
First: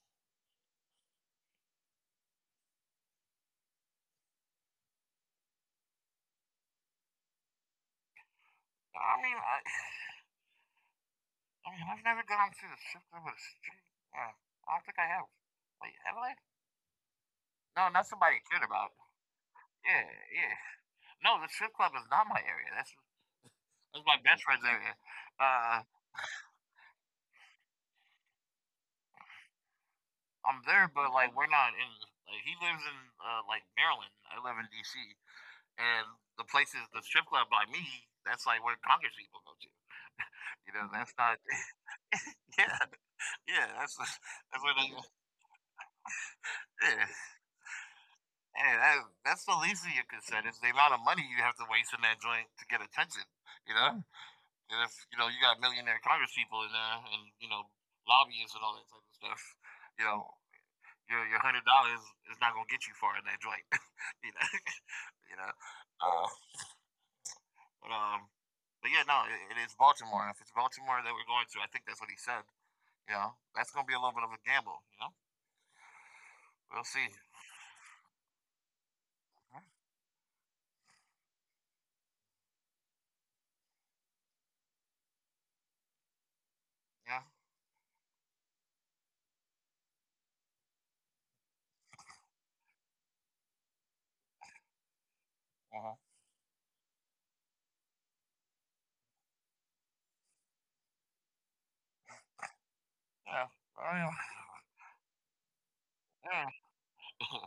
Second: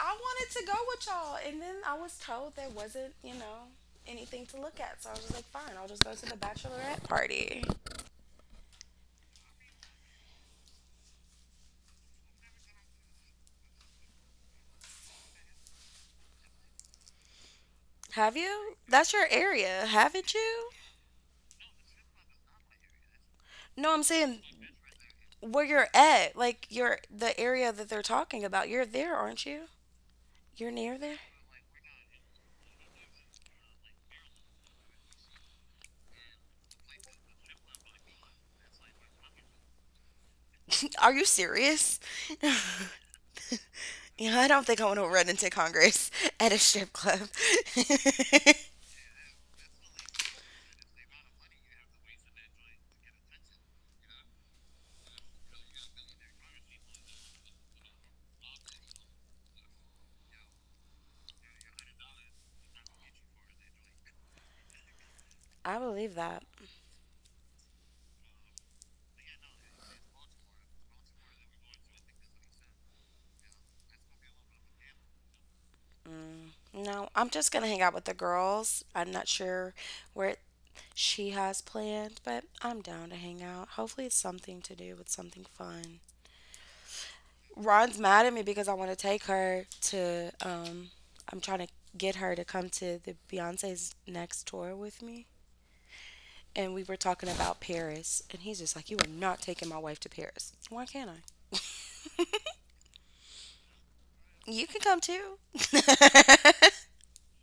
[SPEAKER 2] I wanted to go with y'all, and then I was told there wasn't, you know, anything to look at. So I was just like, fine, I'll just go to the bachelorette party.
[SPEAKER 1] I mean, I, I mean, I've never gone to the strip club with a strip. Yeah, I don't think I have. Wait, have I? No, not
[SPEAKER 2] Have
[SPEAKER 1] somebody cared
[SPEAKER 2] you?
[SPEAKER 1] about.
[SPEAKER 2] That's your area,
[SPEAKER 1] Yeah,
[SPEAKER 2] haven't
[SPEAKER 1] yeah.
[SPEAKER 2] you?
[SPEAKER 1] No, the strip club is not my area. That's
[SPEAKER 2] No, I'm
[SPEAKER 1] that's my best
[SPEAKER 2] saying,
[SPEAKER 1] friend's area.
[SPEAKER 2] where
[SPEAKER 1] Uh,
[SPEAKER 2] you're at, like your the area that they're talking about. You're there, aren't you?
[SPEAKER 1] I'm
[SPEAKER 2] You're
[SPEAKER 1] there,
[SPEAKER 2] near
[SPEAKER 1] but
[SPEAKER 2] there.
[SPEAKER 1] like we're not in. Like, he lives in uh, like Maryland. I live in D C. And the places, the strip club by me, that's like where Congress people go to. You know, that's
[SPEAKER 2] Are you
[SPEAKER 1] not.
[SPEAKER 2] serious?
[SPEAKER 1] Yeah, yeah, that's
[SPEAKER 2] Yeah, I
[SPEAKER 1] that's
[SPEAKER 2] don't
[SPEAKER 1] where
[SPEAKER 2] think I
[SPEAKER 1] they.
[SPEAKER 2] want to run into Congress at a strip
[SPEAKER 1] Yeah,
[SPEAKER 2] club.
[SPEAKER 1] and that, that's the least of your concern is the amount of money you have to waste in that joint to get attention. You know, and if you know you got millionaire Congress people in there, and you know lobbyists and all that type of stuff, you know, your your hundred dollars is not gonna get you far in that joint. you know, you know.
[SPEAKER 2] I believe
[SPEAKER 1] Uh,
[SPEAKER 2] that.
[SPEAKER 1] but um, but yeah, no, it, it is Baltimore. If it's Baltimore that we're going to, I think that's what he said. You know, that's gonna be a little bit of a gamble. You know, we'll see.
[SPEAKER 2] No, I'm just gonna hang out with the girls. I'm not sure where she has planned, but I'm down to hang out. Hopefully, it's something to do with something fun.
[SPEAKER 1] Yeah.
[SPEAKER 2] Ron's mad at me because I want to take her to. Um, I'm trying to get her to come to the Beyonce's next tour with me,
[SPEAKER 1] Uh-huh.
[SPEAKER 2] and we were talking about Paris, and he's just like, "You are not taking my wife to Paris. Why can't I?"
[SPEAKER 1] Yeah. Well,
[SPEAKER 2] You can come too.
[SPEAKER 1] yeah.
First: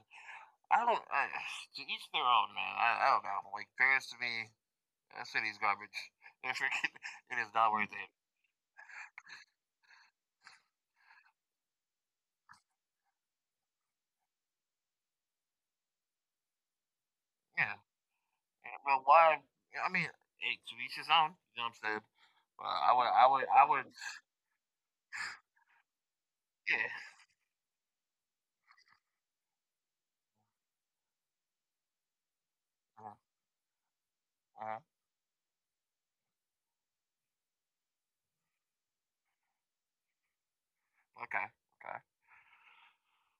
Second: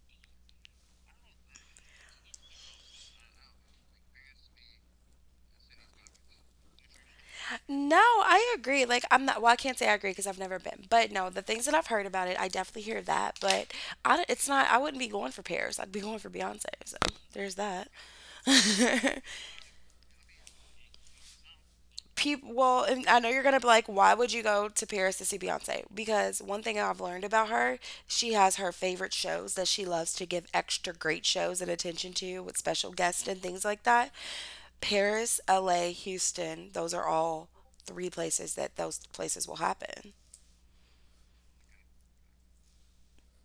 [SPEAKER 1] I don't. I, to each their own, man. I, I don't know. Like Paris to me, that city's garbage. They're freaking. It is not worth
[SPEAKER 2] No,
[SPEAKER 1] it.
[SPEAKER 2] I agree. Like, I'm not, well, I can't say I agree because I've never been. But no, the things that I've heard about it, I definitely hear that. But I, don't- it's not, I wouldn't be going for Paris. I'd be going for Beyonce. So there's
[SPEAKER 1] Yeah.
[SPEAKER 2] that.
[SPEAKER 1] Yeah, but why? I mean, hey, to each his own. You know what I'm saying?
[SPEAKER 2] People,
[SPEAKER 1] But
[SPEAKER 2] well,
[SPEAKER 1] I
[SPEAKER 2] and
[SPEAKER 1] would,
[SPEAKER 2] I
[SPEAKER 1] I
[SPEAKER 2] know you're
[SPEAKER 1] would,
[SPEAKER 2] going to
[SPEAKER 1] I
[SPEAKER 2] be
[SPEAKER 1] would.
[SPEAKER 2] like, why would you go to Paris to see Beyonce? Because one thing I've
[SPEAKER 1] Yeah.
[SPEAKER 2] learned about her, she has her favorite shows that she loves to give extra great shows and attention to with special
[SPEAKER 1] Uh,
[SPEAKER 2] guests and things like that.
[SPEAKER 1] uh,
[SPEAKER 2] Paris, L A, Houston, those are all three places that those places will happen.
[SPEAKER 1] okay. Okay.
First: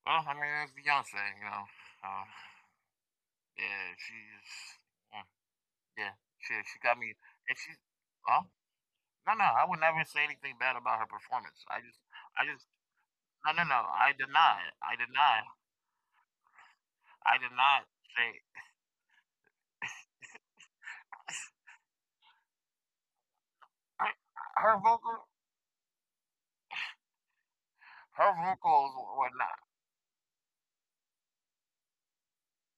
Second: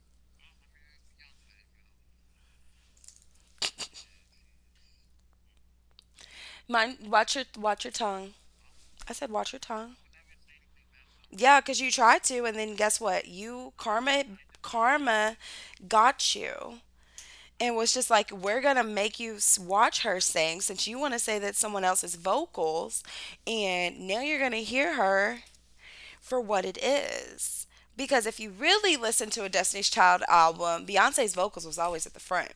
[SPEAKER 1] Well, I mean, it's Beyonce. You know. Uh, yeah, she's. Mm, yeah, she she got
[SPEAKER 2] Mind,
[SPEAKER 1] me,
[SPEAKER 2] watch your
[SPEAKER 1] and she.
[SPEAKER 2] watch your tongue.
[SPEAKER 1] Oh.
[SPEAKER 2] I said
[SPEAKER 1] No, no,
[SPEAKER 2] watch your
[SPEAKER 1] I would
[SPEAKER 2] tongue.
[SPEAKER 1] never say anything bad about her
[SPEAKER 2] Yeah,
[SPEAKER 1] performance.
[SPEAKER 2] cuz
[SPEAKER 1] I
[SPEAKER 2] you
[SPEAKER 1] just,
[SPEAKER 2] tried to
[SPEAKER 1] I
[SPEAKER 2] and
[SPEAKER 1] just.
[SPEAKER 2] then guess what?
[SPEAKER 1] No, no,
[SPEAKER 2] You
[SPEAKER 1] no. I
[SPEAKER 2] karma
[SPEAKER 1] did not. I did
[SPEAKER 2] karma
[SPEAKER 1] not.
[SPEAKER 2] got you.
[SPEAKER 1] I did
[SPEAKER 2] And
[SPEAKER 1] not
[SPEAKER 2] was just like,
[SPEAKER 1] say.
[SPEAKER 2] we're gonna make you s- watch her sing since you want to say that someone else's vocals, and now you're gonna
[SPEAKER 1] Her
[SPEAKER 2] hear
[SPEAKER 1] vocal,
[SPEAKER 2] her for what it is.
[SPEAKER 1] her
[SPEAKER 2] Because if you
[SPEAKER 1] vocals
[SPEAKER 2] really
[SPEAKER 1] were
[SPEAKER 2] listen to
[SPEAKER 1] not.
[SPEAKER 2] a Destiny's Child album, Beyonce's vocals was always at the front.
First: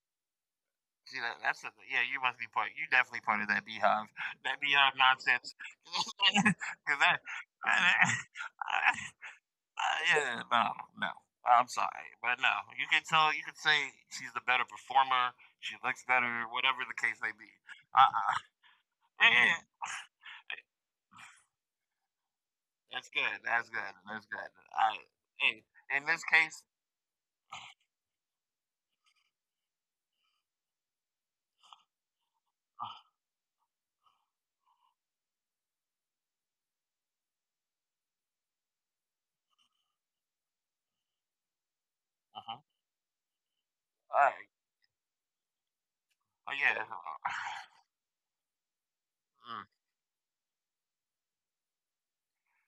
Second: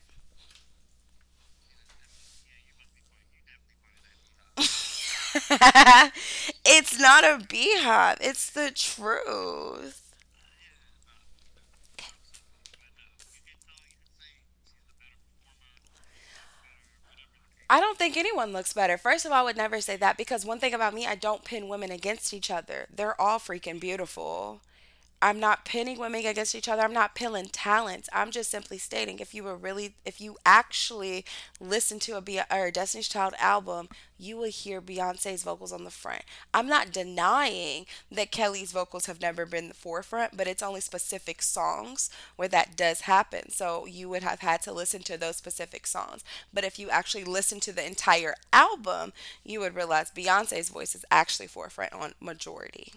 [SPEAKER 1] See that? That's the yeah. You must be part. You definitely part of that beehive. That beehive nonsense. Because
[SPEAKER 2] It's
[SPEAKER 1] that,
[SPEAKER 2] not a
[SPEAKER 1] I- I-
[SPEAKER 2] beehive. It's the
[SPEAKER 1] I-
[SPEAKER 2] truth.
[SPEAKER 1] yeah, no, no. I'm sorry, but no. You can tell. You can say she's the better performer. She looks better. Whatever the case may be.
[SPEAKER 2] I don't think
[SPEAKER 1] Uh,
[SPEAKER 2] anyone looks better. First of all, I
[SPEAKER 1] uh
[SPEAKER 2] would never
[SPEAKER 1] yeah,
[SPEAKER 2] say that because one thing about me, I don't pin women against each other. They're
[SPEAKER 1] that's
[SPEAKER 2] all
[SPEAKER 1] good.
[SPEAKER 2] freaking
[SPEAKER 1] That's good. That's
[SPEAKER 2] beautiful.
[SPEAKER 1] good. I,
[SPEAKER 2] I'm not
[SPEAKER 1] in,
[SPEAKER 2] pinning women
[SPEAKER 1] in this
[SPEAKER 2] against each other.
[SPEAKER 1] case,
[SPEAKER 2] I'm not pinning talents. I'm just simply stating if you were really, if you actually listen to a Be- or a Destiny's
[SPEAKER 1] uh,
[SPEAKER 2] Child album, you will hear Beyonce's vocals on the front. I'm not denying that Kelly's vocals have never been the forefront, but it's only specific songs where that
[SPEAKER 1] huh.
[SPEAKER 2] does happen. So you would have
[SPEAKER 1] All
[SPEAKER 2] had to
[SPEAKER 1] right.
[SPEAKER 2] listen to those specific songs. But if
[SPEAKER 1] Oh
[SPEAKER 2] you
[SPEAKER 1] yeah.
[SPEAKER 2] actually listen to the entire album, you would
[SPEAKER 1] Mm.
[SPEAKER 2] realize Beyonce's voice is actually forefront on majority.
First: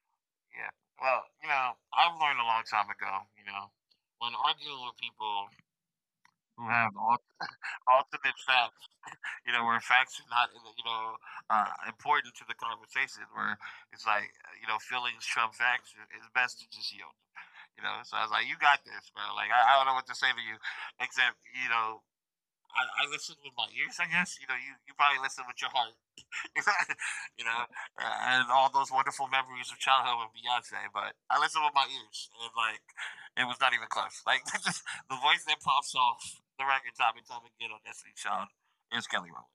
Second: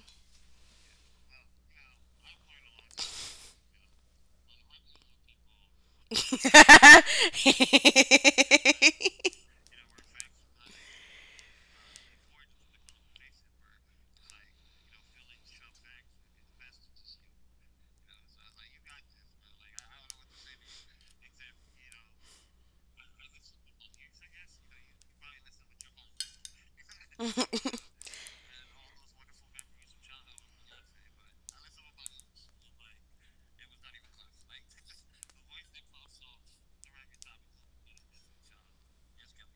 [SPEAKER 1] Yeah. Well, you know, I've learned a long time ago, you know, when arguing with people who have al- alternate facts, you know, where facts are not, you know, uh, important to the conversation, where it's like, you know, feelings trump facts, it's best to just yield, you know? So I was like, you got this, bro. Like, I, I don't know what to say to you, except, you know, I, I listen with my ears, I guess. You know, you, you probably listen with your heart. You know, uh, and all those wonderful memories of childhood with Beyonce. But I listened with my ears, and like, it was not even close. Like, just, the voice that pops off the record time and time again on Destiny's Child is Kelly Rowland.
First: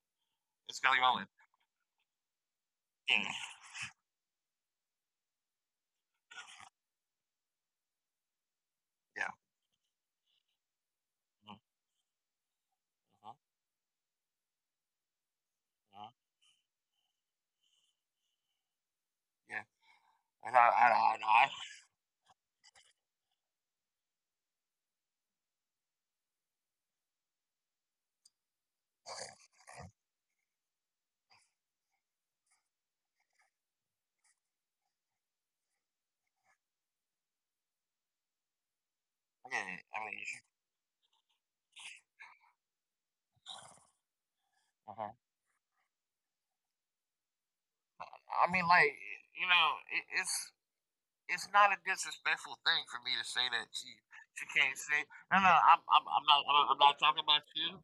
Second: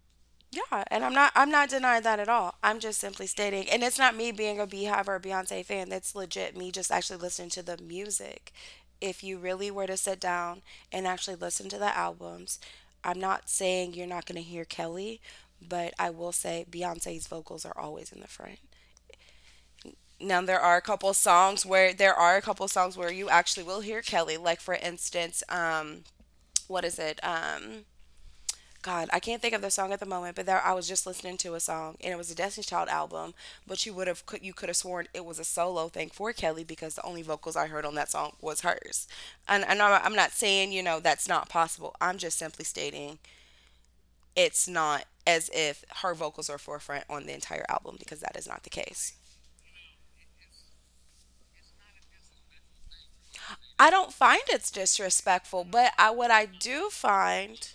[SPEAKER 1] It's
[SPEAKER 2] Yeah,
[SPEAKER 1] Kelly
[SPEAKER 2] and I'm not
[SPEAKER 1] Rowland.
[SPEAKER 2] I'm not denying that at all. I'm just
[SPEAKER 1] Yeah,
[SPEAKER 2] simply stating, and it's not me being a Beehive or a Beyonce fan. That's legit me just actually listening to the music. If
[SPEAKER 1] yeah,
[SPEAKER 2] you really were to sit down and actually
[SPEAKER 1] uh-huh.
[SPEAKER 2] listen to the albums, I'm not saying you're not going to hear Kelly, but I
[SPEAKER 1] Uh-huh.
[SPEAKER 2] will say Beyonce's vocals are always in the front.
[SPEAKER 1] Yeah.
[SPEAKER 2] Now
[SPEAKER 1] I know,
[SPEAKER 2] there are
[SPEAKER 1] I
[SPEAKER 2] a
[SPEAKER 1] know, I
[SPEAKER 2] couple
[SPEAKER 1] know.
[SPEAKER 2] songs where there are a couple songs where you actually will hear Kelly, like for instance, um, what is it? Um, God, I can't think of the song at the moment, but there I was just listening to a song and it was a Destiny's Child album, but you would have could you could have sworn it was a solo thing for Kelly because the only vocals I heard on that song was hers. And,
[SPEAKER 1] Yeah,
[SPEAKER 2] and
[SPEAKER 1] I
[SPEAKER 2] I'm I'm not
[SPEAKER 1] mean,
[SPEAKER 2] saying, you know, that's not possible. I'm just simply stating it's
[SPEAKER 1] uh-huh.
[SPEAKER 2] not as if her vocals are forefront on the entire album because that
[SPEAKER 1] I
[SPEAKER 2] is
[SPEAKER 1] mean,
[SPEAKER 2] not the
[SPEAKER 1] like,
[SPEAKER 2] case.
[SPEAKER 1] you know, it, it's it's not a disrespectful thing for me to say that she
[SPEAKER 2] I don't
[SPEAKER 1] she
[SPEAKER 2] find
[SPEAKER 1] can't
[SPEAKER 2] it's
[SPEAKER 1] sing. No, no,
[SPEAKER 2] disrespectful,
[SPEAKER 1] I'm
[SPEAKER 2] but
[SPEAKER 1] I'm,
[SPEAKER 2] I
[SPEAKER 1] I'm
[SPEAKER 2] what
[SPEAKER 1] not
[SPEAKER 2] I
[SPEAKER 1] I'm, I'm not
[SPEAKER 2] do
[SPEAKER 1] talking about
[SPEAKER 2] find
[SPEAKER 1] you.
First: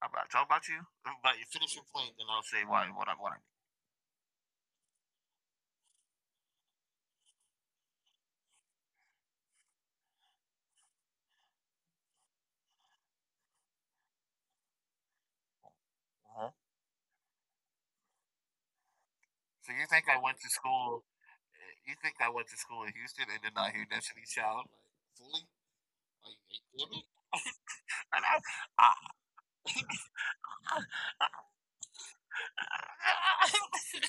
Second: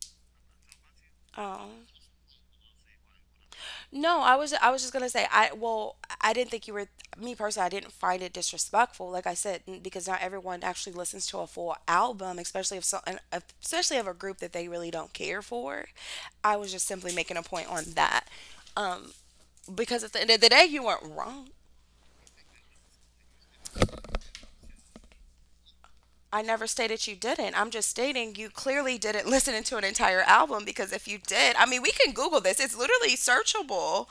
[SPEAKER 1] I'm not talking about you. But you finish
[SPEAKER 2] um
[SPEAKER 1] your point, then I'll say why what I what I mean.
[SPEAKER 2] No, I was I was just gonna say. I well I didn't think you were. Me personally, I didn't find it disrespectful like I said, n- because not everyone actually listens to a full album, especially if so and especially of a group that they really don't care for.
[SPEAKER 1] Uh-huh.
[SPEAKER 2] I was just simply making a point on that um,
[SPEAKER 1] So you
[SPEAKER 2] because
[SPEAKER 1] think
[SPEAKER 2] at
[SPEAKER 1] I
[SPEAKER 2] the end of
[SPEAKER 1] went
[SPEAKER 2] the
[SPEAKER 1] to
[SPEAKER 2] day you weren't
[SPEAKER 1] school?
[SPEAKER 2] wrong.
[SPEAKER 1] You think I went to school in Houston and did not hear Destiny's Child like, fully? Are you, are
[SPEAKER 2] I
[SPEAKER 1] you
[SPEAKER 2] never
[SPEAKER 1] kidding me?
[SPEAKER 2] stated you didn't. I'm just
[SPEAKER 1] And
[SPEAKER 2] stating
[SPEAKER 1] I,
[SPEAKER 2] you
[SPEAKER 1] I,
[SPEAKER 2] clearly didn't listen to an entire album because if you did, I mean, we can Google this. It's literally searchable.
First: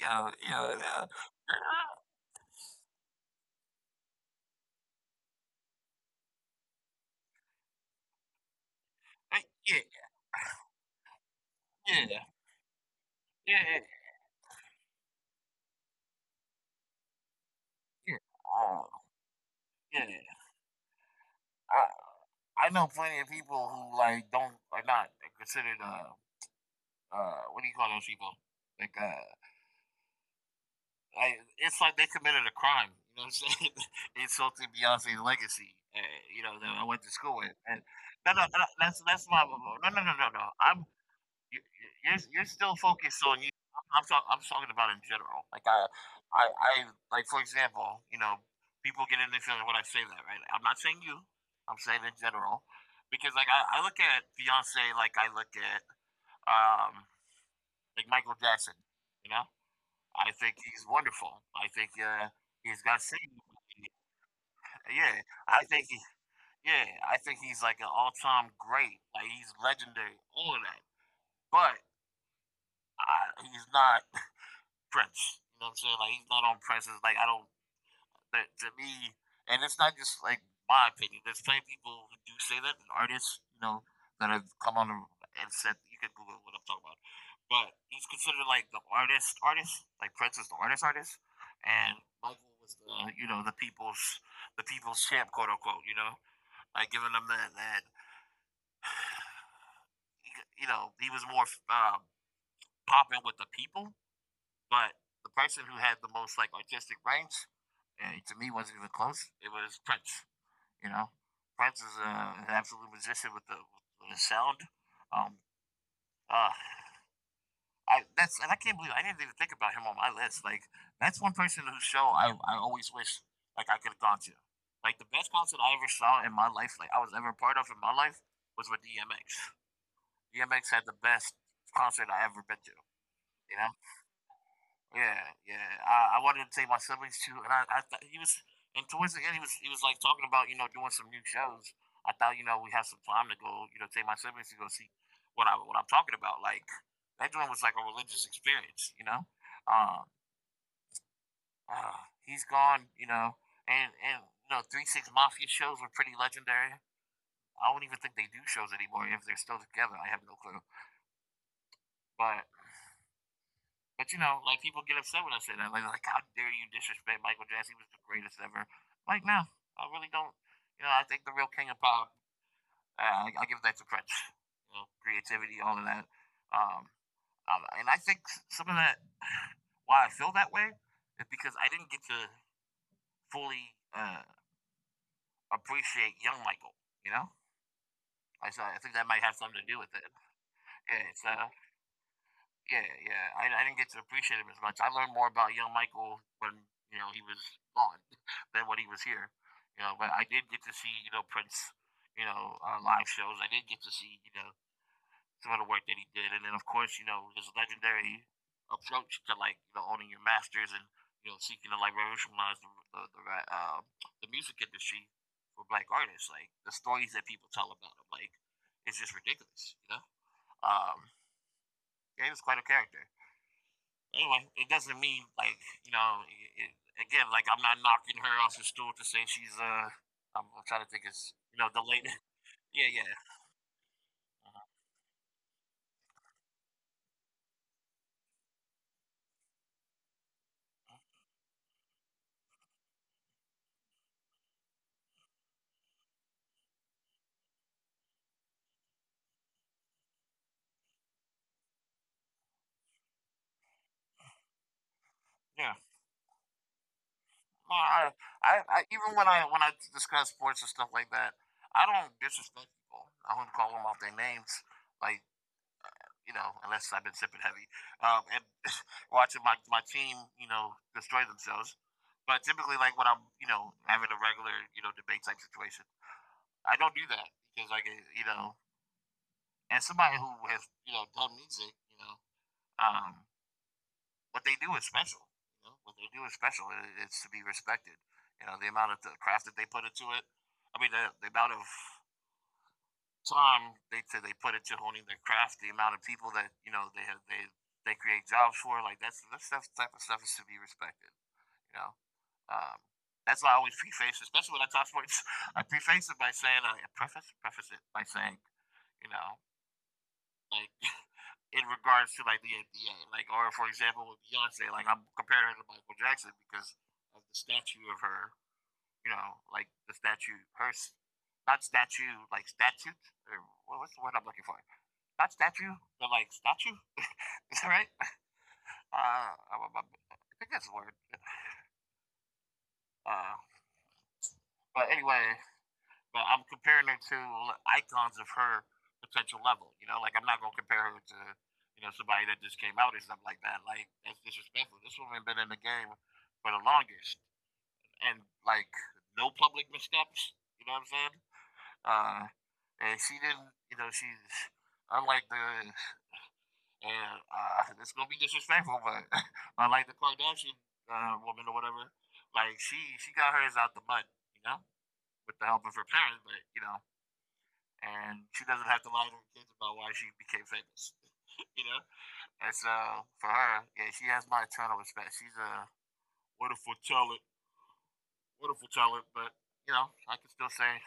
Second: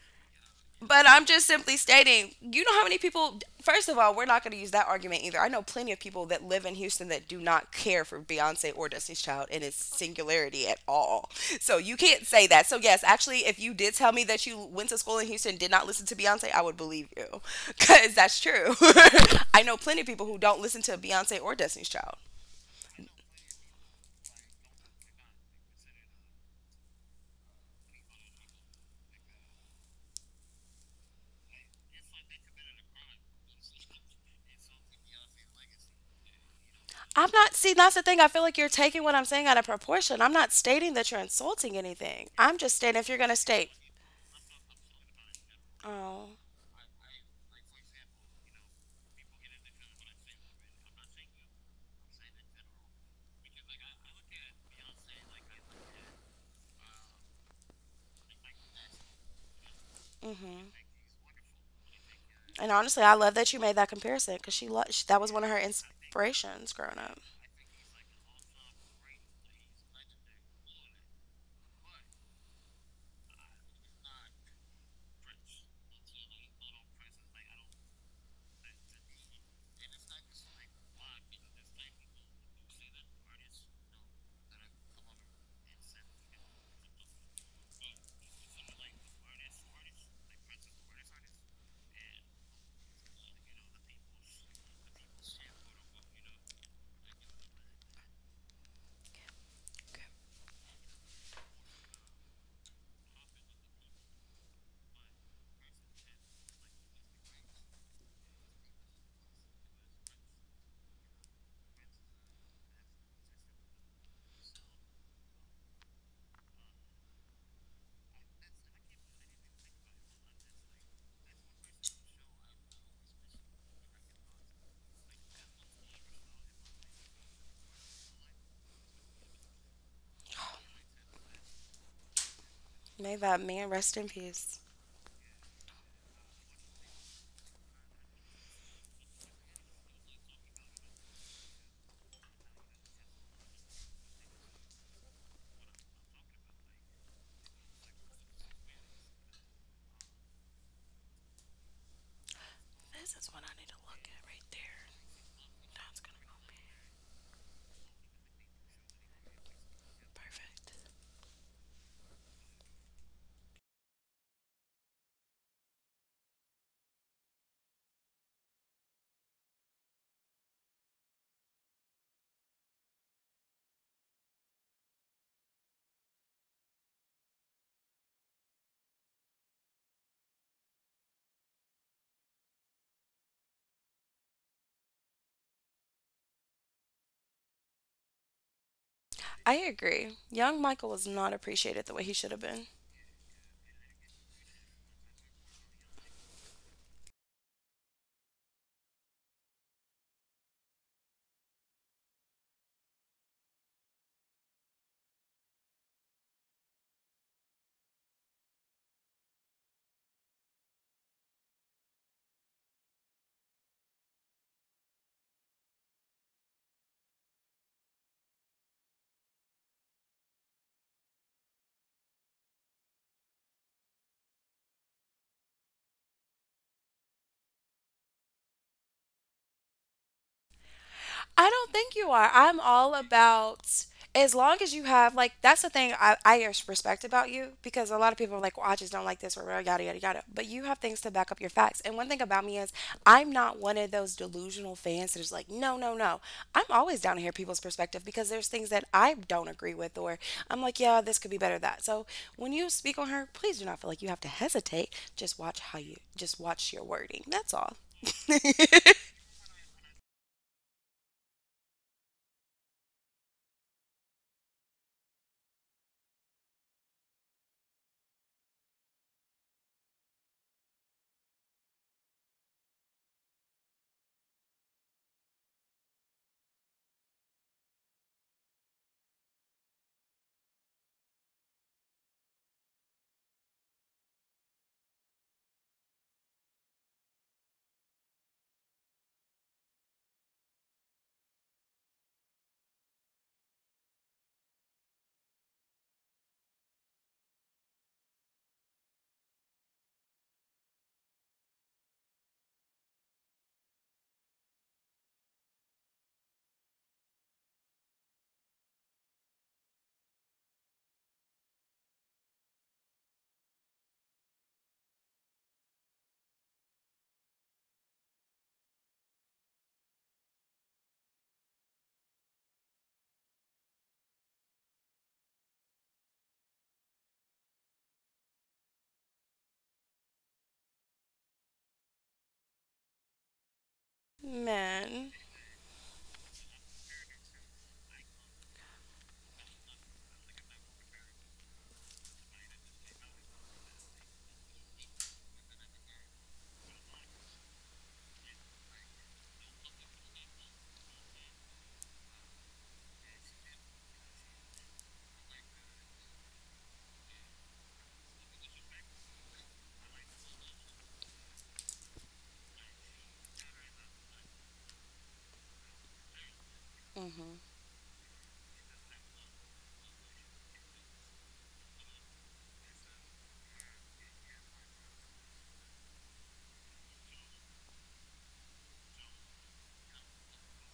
[SPEAKER 1] yeah, yeah, yeah,
[SPEAKER 2] But I'm just simply stating, you know how many people, first of all, we're not going to use that argument either. I know plenty of people that live in Houston that do not care for Beyonce or Destiny's Child and its singularity at all. So you
[SPEAKER 1] yeah,
[SPEAKER 2] can't say that. So, yes, actually,
[SPEAKER 1] yeah,
[SPEAKER 2] if you
[SPEAKER 1] yeah,
[SPEAKER 2] did tell me that you went to school in Houston and did not listen to Beyonce, I would believe you because
[SPEAKER 1] yeah,
[SPEAKER 2] that's true.
[SPEAKER 1] oh,
[SPEAKER 2] I know plenty of
[SPEAKER 1] yeah.
[SPEAKER 2] people who don't listen to Beyonce or
[SPEAKER 1] I
[SPEAKER 2] Destiny's Child.
[SPEAKER 1] I know plenty of people who like don't are not considered uh uh what do you call those people? Like uh I, it's like they committed a crime, you know what I'm saying? Insulting Beyonce's legacy. Uh, you know that I went to
[SPEAKER 2] I'm
[SPEAKER 1] school
[SPEAKER 2] not,
[SPEAKER 1] with,
[SPEAKER 2] see,
[SPEAKER 1] and
[SPEAKER 2] that's the thing. I
[SPEAKER 1] no,
[SPEAKER 2] feel
[SPEAKER 1] no,
[SPEAKER 2] like you're
[SPEAKER 1] no,
[SPEAKER 2] taking
[SPEAKER 1] that's
[SPEAKER 2] what I'm
[SPEAKER 1] that's
[SPEAKER 2] saying
[SPEAKER 1] my
[SPEAKER 2] out
[SPEAKER 1] no,
[SPEAKER 2] of
[SPEAKER 1] no, no,
[SPEAKER 2] proportion.
[SPEAKER 1] no,
[SPEAKER 2] I'm
[SPEAKER 1] no.
[SPEAKER 2] not stating
[SPEAKER 1] I'm
[SPEAKER 2] that you're
[SPEAKER 1] you,
[SPEAKER 2] insulting
[SPEAKER 1] you- are
[SPEAKER 2] anything.
[SPEAKER 1] you're
[SPEAKER 2] I'm just
[SPEAKER 1] still
[SPEAKER 2] stating if you're
[SPEAKER 1] focused
[SPEAKER 2] going to
[SPEAKER 1] on you.
[SPEAKER 2] state,
[SPEAKER 1] I'm talking. I'm talking about in general. Like I,
[SPEAKER 2] oh.
[SPEAKER 1] I, I like for example, you know, people get in the feeling when I say that, right? I'm not saying you. I'm saying in general, because like I, I look at Beyonce like I look at um like Michael Jackson. You know,
[SPEAKER 2] Mm
[SPEAKER 1] I think
[SPEAKER 2] hmm.
[SPEAKER 1] he's wonderful. I think uh
[SPEAKER 2] And
[SPEAKER 1] he's
[SPEAKER 2] honestly,
[SPEAKER 1] got
[SPEAKER 2] I
[SPEAKER 1] singing.
[SPEAKER 2] love that you made that comparison because she, lo- she that
[SPEAKER 1] Yeah,
[SPEAKER 2] was one of her
[SPEAKER 1] I think he.
[SPEAKER 2] inspirations
[SPEAKER 1] Yeah,
[SPEAKER 2] growing
[SPEAKER 1] I
[SPEAKER 2] up.
[SPEAKER 1] think he's like an all-time great. Like he's legendary. All of that, but I, he's not. Prince. You know what I'm saying? Like he's not on Prince's. Like I don't. That, to me, and it's not just like my opinion. There's plenty of people who do say that, and artists, you know, that have come on and said you can Google what I'm talking about. But he's considered like the artist, artist. Like Prince is the artist, artist, and Michael was the you know the people's the people's champ, quote unquote. You know, like giving them that that you know he was more um, popping with the people. But the person who had the most like artistic brains, eh, to me, wasn't even close. It was Prince. You know, Prince is uh, an absolute musician with the with the sound. Um, uh, I that's and I can't believe I didn't even think about him on my list. Like that's one person whose show I I always wish like I could have gone to. Like the best concert I ever saw in my life, like I was ever a part of in my life, was with D M X. D M X had the best concert I ever been to.
[SPEAKER 2] May that
[SPEAKER 1] You
[SPEAKER 2] man
[SPEAKER 1] know.
[SPEAKER 2] rest in peace.
[SPEAKER 1] Yeah, yeah. I, I wanted to take my siblings too, and I, I thought he was, and towards the end, he was, he was like talking about, you know, doing some new shows. I thought, you know, we have some time to go, you know, take my siblings to go see what I, what I'm talking about. Like that joint was like a religious experience, you know. Um, uh, he's gone, you
[SPEAKER 2] This is
[SPEAKER 1] know,
[SPEAKER 2] what I need to
[SPEAKER 1] and
[SPEAKER 2] look
[SPEAKER 1] and
[SPEAKER 2] at right
[SPEAKER 1] you know, Three
[SPEAKER 2] there.
[SPEAKER 1] Six Mafia shows were
[SPEAKER 2] That's
[SPEAKER 1] pretty
[SPEAKER 2] gonna be-
[SPEAKER 1] legendary. I don't even think they do shows anymore if they're still together. I have no clue. But But you know, like people get upset when I say that. Like, like how dare you disrespect Michael Jackson? He was the greatest ever. Like, no, I really don't. You know, I think the real king of pop. Uh, I, I give that to Prince. You know, creativity, all of that. Um, um, and I think some of that, why I feel that way, is because I didn't get to fully uh, appreciate young Michael. You know, I so I think that might have
[SPEAKER 2] I
[SPEAKER 1] something to do with it.
[SPEAKER 2] agree. Young Michael was
[SPEAKER 1] Yeah, it's
[SPEAKER 2] not
[SPEAKER 1] uh,
[SPEAKER 2] appreciated the way he should have been.
[SPEAKER 1] Yeah, yeah. I, I didn't get to appreciate him as much. I learned more about young Michael when you know he was gone than when he was here. You know, but I did get to see you know Prince, you know, uh, live shows. I did get to see you know some of the work that he did, and then of course you know his legendary approach to like you know owning your masters and you know seeking to like revolutionize the the the, uh, the music industry for black artists. Like the stories that people tell about him, like it's just ridiculous. You know, um, yeah, he was quite a character anyway, it doesn't mean like you know. It, again, like I'm not knocking her off the stool to say she's uh. I'm, I'm trying to think. It's
[SPEAKER 2] I
[SPEAKER 1] you know
[SPEAKER 2] don't
[SPEAKER 1] the
[SPEAKER 2] think
[SPEAKER 1] late.
[SPEAKER 2] you are. I'm
[SPEAKER 1] Yeah,
[SPEAKER 2] all
[SPEAKER 1] yeah,
[SPEAKER 2] about, as long as you have, like, that's the thing I, I res- respect about you, because a lot of people are like, well, I just don't like this or whatever, yada yada yada. But you have things to back up your facts. And one thing about me is I'm not one of those delusional fans that is like, no, no, no. I'm always down to hear people's perspective because there's things that I don't agree with, or I'm like, yeah, this could be better that. So when you speak on her, please do not feel like you have to hesitate. Just
[SPEAKER 1] yeah.
[SPEAKER 2] watch how you just watch your wording. That's
[SPEAKER 1] No,
[SPEAKER 2] all.
[SPEAKER 1] I, I, I, even when I when I discuss sports and stuff like that, I don't disrespect people. I don't call them off their names, like you know, unless I've been sipping heavy um, and watching my my team, you know, destroy themselves. But typically, like when I'm, you know, having a regular, you know, debate type situation, I don't do that because, like, you know, and somebody who has you know done music, you know, um, what they do is special. You know, what they do is special. It, it's to be respected. You know, the amount of the craft that they put into it. I mean, the, the amount of time they they put into honing their craft, the amount of people that you know they have, they they create jobs for. Like that's that stuff type of stuff is to be respected. You know, um, that's why I always preface, especially when I talk sports. I preface it by saying I preface preface it by saying, you know, like in regards to like the N B A. Like, or for example, with Beyonce, like I'm comparing her to Michael Jackson because of the statue of her. You know, like the statue, her not statue, like statute. Or what's the word I'm looking for? Not statue, but like statue. Is that right? Uh, I, I- I think that's the word. Uh, but anyway,
[SPEAKER 2] Man.
[SPEAKER 1] but I'm comparing her to icons of her potential level. You know, like I'm not gonna compare her to you know somebody that just came out or something like that. Like that's disrespectful. This woman been in the game for the longest, and like no public missteps. You know what I'm saying? Uh, and she didn't. You know, she's unlike the and uh, it's gonna be disrespectful, but unlike the Kardashian uh, woman or whatever, like she she got hers out the mud. You know, with the help of her parents, but you know
[SPEAKER 2] Mm-hmm.
[SPEAKER 1] and she doesn't have to lie to her kids about why she became famous. you know, and so for her, yeah, she has my eternal respect. She's a wonderful talent, wonderful talent. But you know, I can still say,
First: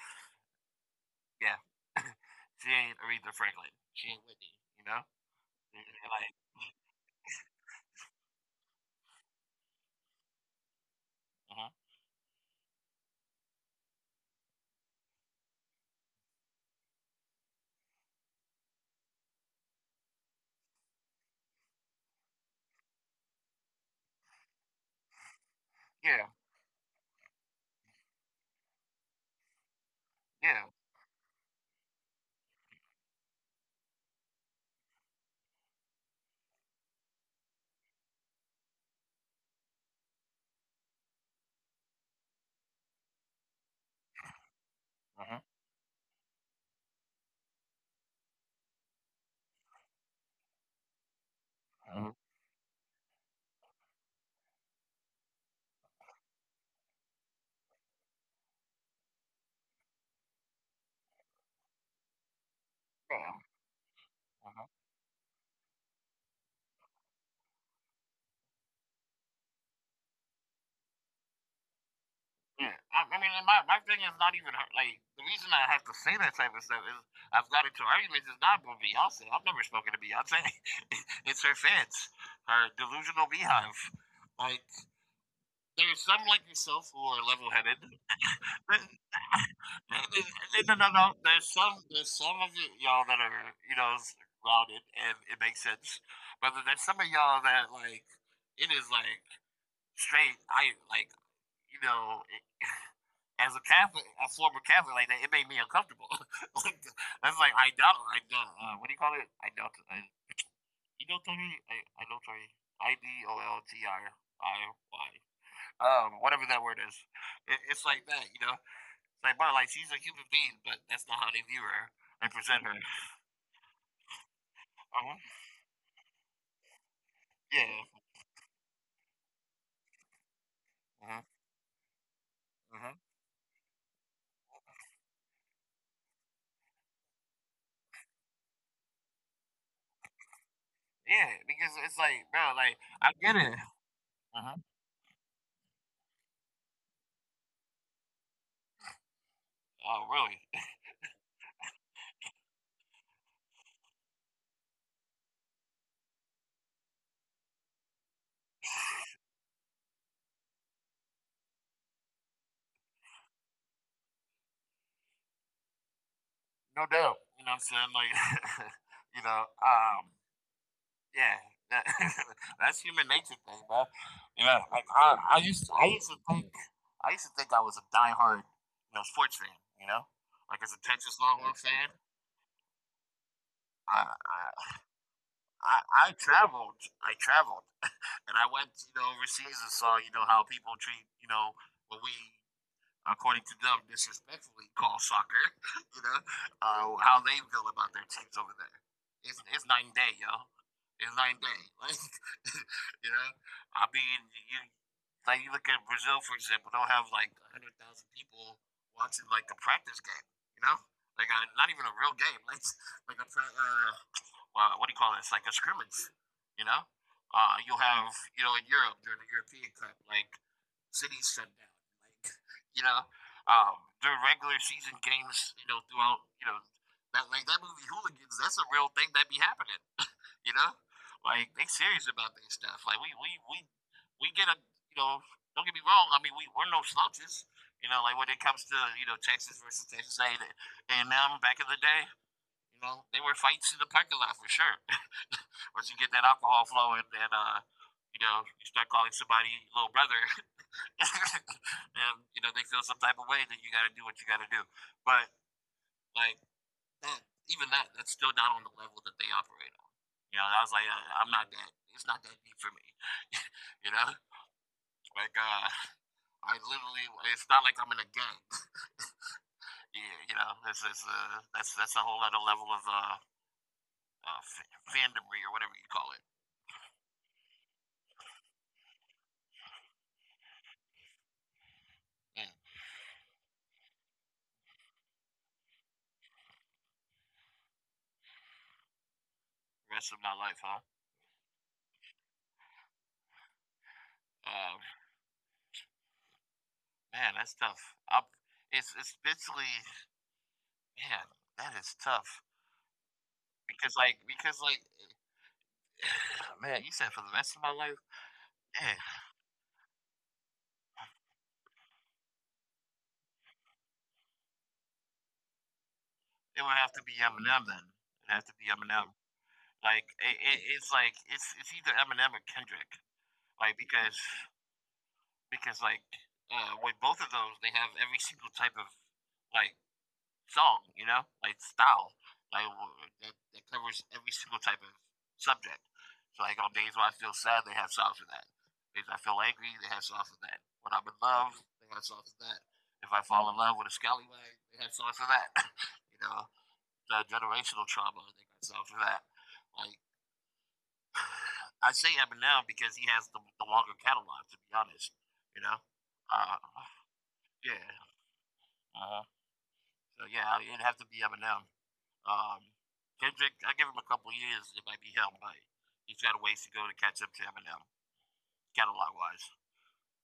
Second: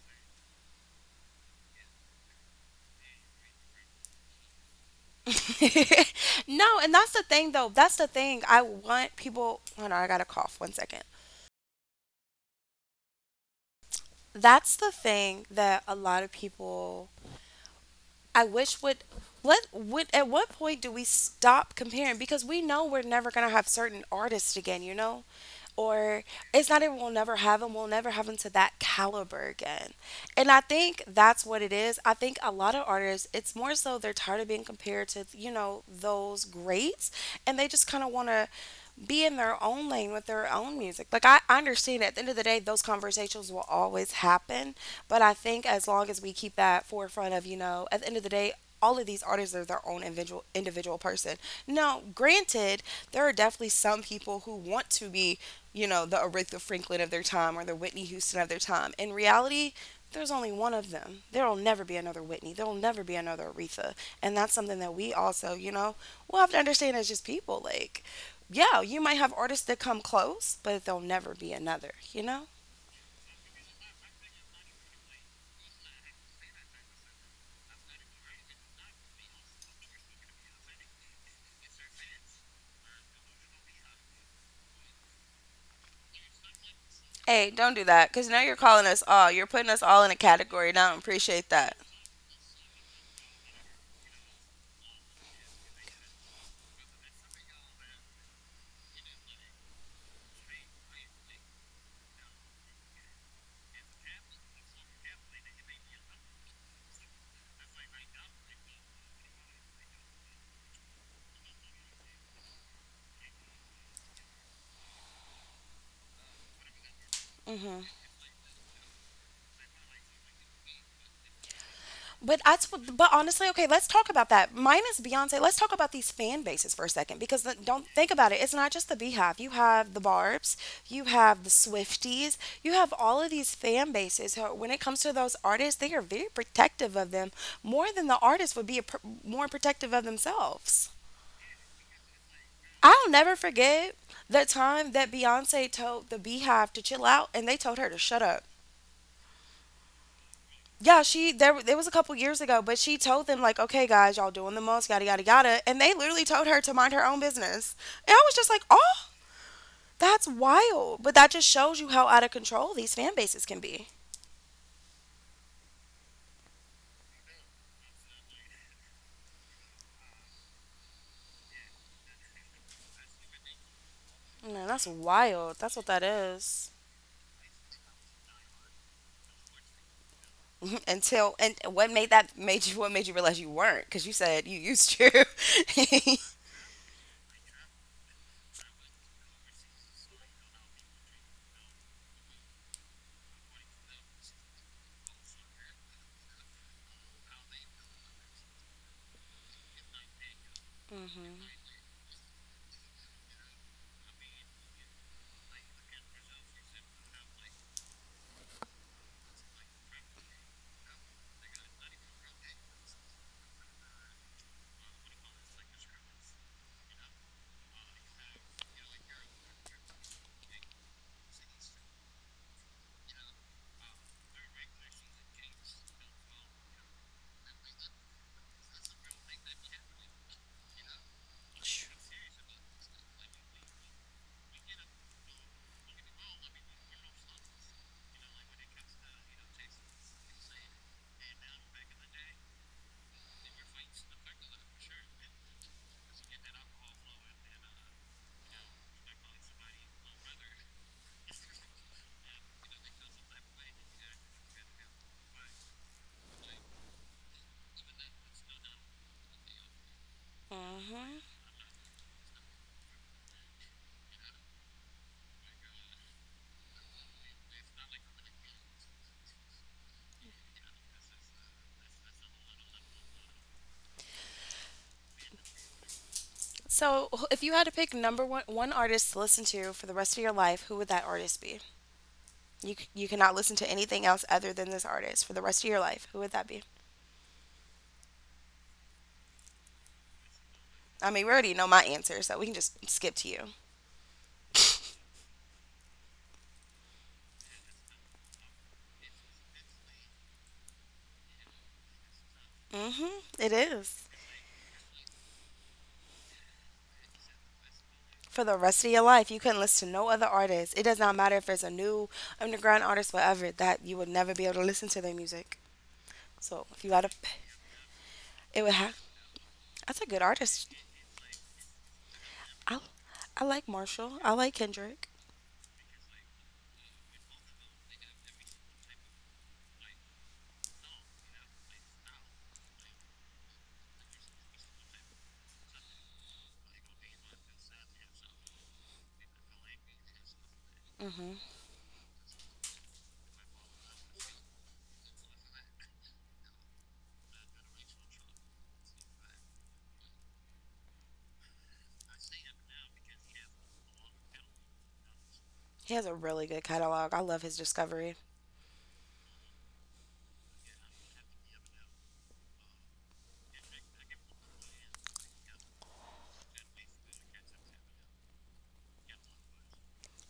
[SPEAKER 1] yeah, she ain't Aretha Franklin. She ain't Whitney. You know, like,
[SPEAKER 2] No, and that's the thing though. That's the thing. I want people. Hold on, I got a cough. One second.
[SPEAKER 1] uh-huh.
[SPEAKER 2] That's the thing that a lot of people. I wish would. What would at what point do we stop comparing? Because we know we're never gonna have certain artists again. You know. Or
[SPEAKER 1] Yeah,
[SPEAKER 2] it's not even we'll never have them. We'll never have them to that caliber again. And I
[SPEAKER 1] yeah,
[SPEAKER 2] think that's what it is. I think a lot of artists, it's more so they're tired of being compared to, you know, those greats, and they just kind of want to be in their own lane with their own music. Like, I, I understand at the end of the day those conversations will always happen, but I
[SPEAKER 1] uh-huh.
[SPEAKER 2] think as long as we keep that forefront of, you know, at the end of the day all of these artists are their own individual individual person. Now,
[SPEAKER 1] Uh-huh.
[SPEAKER 2] granted, there are definitely some people who want to be, you know, the Aretha Franklin of their time or the Whitney Houston of their time. In reality, there's only one of them. There will never be another Whitney. There will never be another
[SPEAKER 1] Yeah.
[SPEAKER 2] Aretha. And that's
[SPEAKER 1] Uh-huh.
[SPEAKER 2] something that we also, you know, we'll have to understand as just people. Like, yeah, you might have artists that come close, but there'll never be another, you know?
[SPEAKER 1] Yeah, I, I mean, and my, my thing is not even her. Like, the reason I have to say that type of stuff is I've got into arguments. It's not with Beyonce. I've never spoken to Beyonce. it's her fans, her delusional beehive. Like, there's some like yourself who are
[SPEAKER 2] Hey,
[SPEAKER 1] level
[SPEAKER 2] don't do
[SPEAKER 1] headed.
[SPEAKER 2] that, because now you're calling
[SPEAKER 1] but
[SPEAKER 2] us all. You're putting us all in a category. And
[SPEAKER 1] no,
[SPEAKER 2] I
[SPEAKER 1] no, no.
[SPEAKER 2] don't
[SPEAKER 1] no.
[SPEAKER 2] appreciate
[SPEAKER 1] There's
[SPEAKER 2] that.
[SPEAKER 1] some, there's some of y- y'all that are, you know, s- grounded and it makes sense. But then there's some of y'all that, like, it is like straight. I, like, you know, as a Catholic, a former Catholic like that, it made me uncomfortable. like, that's like I doubt, I doubt, uh, what do you call it? I doubt, I, you know, Tony, I, I know Tony, I D O L T I I Y, um, whatever that word is. It, it's like that, you know. It's like, but like she's a human being, but that's not how they view her
[SPEAKER 2] But
[SPEAKER 1] and
[SPEAKER 2] I,
[SPEAKER 1] present her.
[SPEAKER 2] but honestly, okay, let's talk about that. Minus
[SPEAKER 1] Uh-huh.
[SPEAKER 2] Beyonce, let's talk about these fan bases for a second because the, don't
[SPEAKER 1] Yeah.
[SPEAKER 2] think about it. It's not just the Beehive. You have the Barb's, you
[SPEAKER 1] Uh-huh.
[SPEAKER 2] have the Swifties, you have
[SPEAKER 1] Uh-huh.
[SPEAKER 2] all of these fan bases. who- When it comes to those artists, they are very protective of them, more than the artists would be a, pr- more protective of themselves.
[SPEAKER 1] Yeah, because it's like, bro, like
[SPEAKER 2] I'll
[SPEAKER 1] I
[SPEAKER 2] never
[SPEAKER 1] get it.
[SPEAKER 2] forget the
[SPEAKER 1] Uh-huh.
[SPEAKER 2] time that Beyonce told the Beehive to chill out and they told her to shut up.
[SPEAKER 1] Oh, really?
[SPEAKER 2] Yeah, she there it was a couple years ago, but she told them like, "Okay, guys, y'all doing the most, yada yada yada," and they literally told her to mind her own business. And I was just like, "Oh, that's wild!" But that just shows you how out of control these fan bases can be.
[SPEAKER 1] No doubt. You know what I'm saying? Like, you know, um, yeah, that, that's human nature thing, bro. You
[SPEAKER 2] Man,
[SPEAKER 1] know,
[SPEAKER 2] that's
[SPEAKER 1] like I, I
[SPEAKER 2] wild. That's
[SPEAKER 1] used to,
[SPEAKER 2] what
[SPEAKER 1] I
[SPEAKER 2] that
[SPEAKER 1] used to think,
[SPEAKER 2] is.
[SPEAKER 1] I used to think I was a diehard, you know, sports fan. You know, like as a Texas
[SPEAKER 2] Until, and
[SPEAKER 1] Longhorn
[SPEAKER 2] what
[SPEAKER 1] fan,
[SPEAKER 2] made that, made you, what made you realize you weren't,
[SPEAKER 1] I,
[SPEAKER 2] because you said you
[SPEAKER 1] I,
[SPEAKER 2] used to.
[SPEAKER 1] I, I traveled, I traveled, and I went, you know, overseas and saw, you know, how people treat, you know, what we according to them, disrespectfully call soccer. you know uh, how they feel about their teams over there. It's it's night and day, yo. It's night and day. Like you know, I mean, you like you look at Brazil for example, they'll have like one hundred thousand people watching like a practice game. You know, like a, not even a real game, like like a uh, uh, what do you call this? Like a scrimmage, you know. Uh, you'll have you know in Europe during the European Cup, like cities shut down, like you know, um, their regular season games, you know, throughout you know that like that movie Hooligans, that's a real thing that be happening, you know. Like they serious about this stuff. Like we we we we get a you know don't get me wrong. I mean we we're no slouches. You know, like when it comes to you know Texas versus Texas A and M back in the day, you know, they were fights in the parking lot for sure. Once you get that alcohol flowing and uh, you know, you start calling somebody little brother, and you know, they feel some type of way. Then you gotta do what you gotta do. But like that even that, that's still not on the level that they operate on. You know, I was like, uh,
[SPEAKER 2] Mhm.
[SPEAKER 1] I'm not that it's not that deep for me. you know? Like uh I literally, it's not like I'm in a gang. Yeah, you know, that's that's uh, that's that's a whole other level of uh, uh, fandomry or whatever you call it.
[SPEAKER 2] So, wh- if you had to pick number one one artist to listen to for the rest of your life, who would that artist be?
[SPEAKER 1] Yeah.
[SPEAKER 2] You c- you cannot listen to anything else other than this artist for the rest of your life. Who would that be?
[SPEAKER 1] Rest of my life, huh?
[SPEAKER 2] I mean, we already know my answer, so we can just skip to you.
[SPEAKER 1] Um, man, that's tough. Up, it's it's basically, man, that is tough
[SPEAKER 2] Mhm. It
[SPEAKER 1] because
[SPEAKER 2] is.
[SPEAKER 1] like because like, man, you said for the rest of my life,
[SPEAKER 2] For the rest of your
[SPEAKER 1] yeah,
[SPEAKER 2] life, you couldn't listen to no other artist. It does not matter if there's a new underground artist, whatever, that you would never be able to listen to their music. So
[SPEAKER 1] it
[SPEAKER 2] if
[SPEAKER 1] would
[SPEAKER 2] you
[SPEAKER 1] have
[SPEAKER 2] had a,
[SPEAKER 1] to
[SPEAKER 2] p-
[SPEAKER 1] be Eminem then. It would have to
[SPEAKER 2] It
[SPEAKER 1] be
[SPEAKER 2] would have.
[SPEAKER 1] Eminem.
[SPEAKER 2] That's a
[SPEAKER 1] Like
[SPEAKER 2] good
[SPEAKER 1] it, it,
[SPEAKER 2] artist.
[SPEAKER 1] it's like it's it's either Eminem or
[SPEAKER 2] I,
[SPEAKER 1] Kendrick.
[SPEAKER 2] I like
[SPEAKER 1] Like
[SPEAKER 2] Marshall.
[SPEAKER 1] because
[SPEAKER 2] I like Kendrick.
[SPEAKER 1] because like uh, with both of those, they have every single type of like song, you know, like style, like that, that covers every single type of subject. So like on days when I feel sad, they have songs for that. Days I feel angry, they have songs for that. When I'm in love, they have songs for that. If I fall in love with a scallywag, they have songs for that. you know, the generational trauma, they got songs for that. Like I say Eminem because he has the, the longer catalog, to be honest. You know,
[SPEAKER 2] He has a really
[SPEAKER 1] uh,
[SPEAKER 2] good catalog. I love his
[SPEAKER 1] yeah.
[SPEAKER 2] discovery.
[SPEAKER 1] Uh-huh. So yeah, it'd have to be Eminem. Um, Kendrick, I give him a couple years, it might be him, but he's got a ways to go to catch up to Eminem. Catalog wise.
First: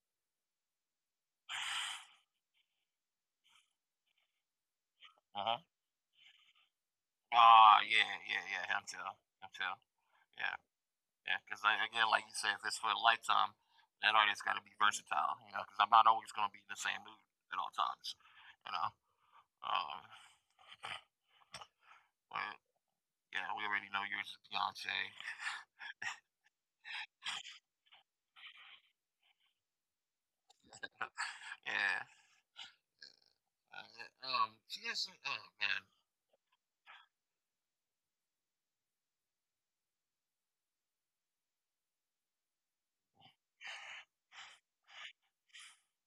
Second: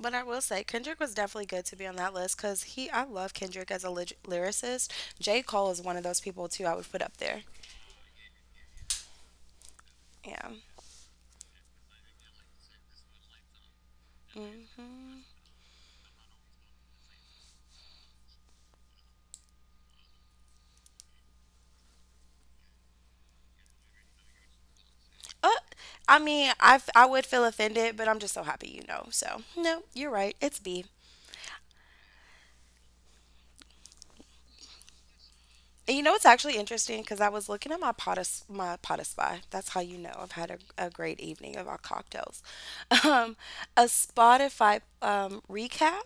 [SPEAKER 2] But I will say Kendrick was definitely good to be on that list, because he, I love Kendrick as a ly- lyricist.
[SPEAKER 1] Uh
[SPEAKER 2] J.
[SPEAKER 1] huh.
[SPEAKER 2] Cole is one of those people too I would put up there.
[SPEAKER 1] Ah, yeah, yeah, yeah, him too. Him too.
[SPEAKER 2] Yeah.
[SPEAKER 1] Yeah, yeah. Because again, like you said, if it's for a lifetime, that artist got to be versatile, you know, because I'm not always going to be in the same mood at all times, you know. Um, but yeah, we already know yours is Beyonce.
[SPEAKER 2] Uh, I mean, I, f- I would feel offended, but I'm just so happy you know. So no, you're right. It's B.
[SPEAKER 1] Yeah. Uh, um, she has some, oh man.
[SPEAKER 2] And you know, it's actually interesting because I was looking at my pot my pot That's how you know I've had a, a great evening of our cocktails. Um, a Spotify um, recap,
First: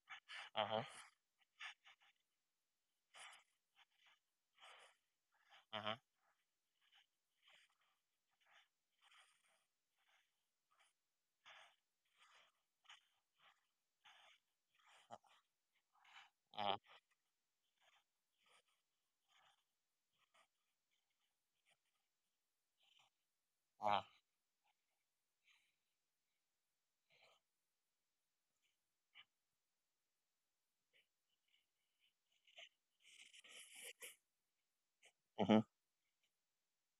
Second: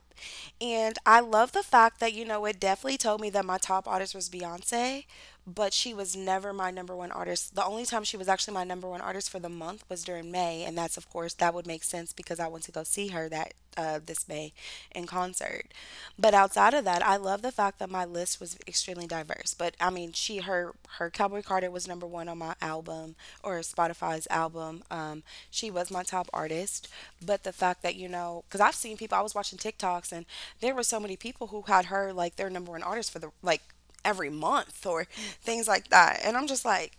[SPEAKER 1] Uh huh.
[SPEAKER 2] and I love the fact that you know, it definitely told me that my top artist was Beyonce, but
[SPEAKER 1] Uh
[SPEAKER 2] she was never my number one artist. The only time she was actually my number one artist for the month was during May, and that's of course, that would make sense, because I went to go see her that uh, this May in concert. But outside
[SPEAKER 1] huh.
[SPEAKER 2] of that, I love the fact that my list was extremely diverse. But I mean, she her her Cowboy Carter was number one on my album, or Spotify's album. Um, she was my top artist, but the fact that you know, because I've seen people, I was watching TikToks and there were so many people who had her like their number one artist for the like every month or
[SPEAKER 1] Uh huh.
[SPEAKER 2] things like that. And I'm just like,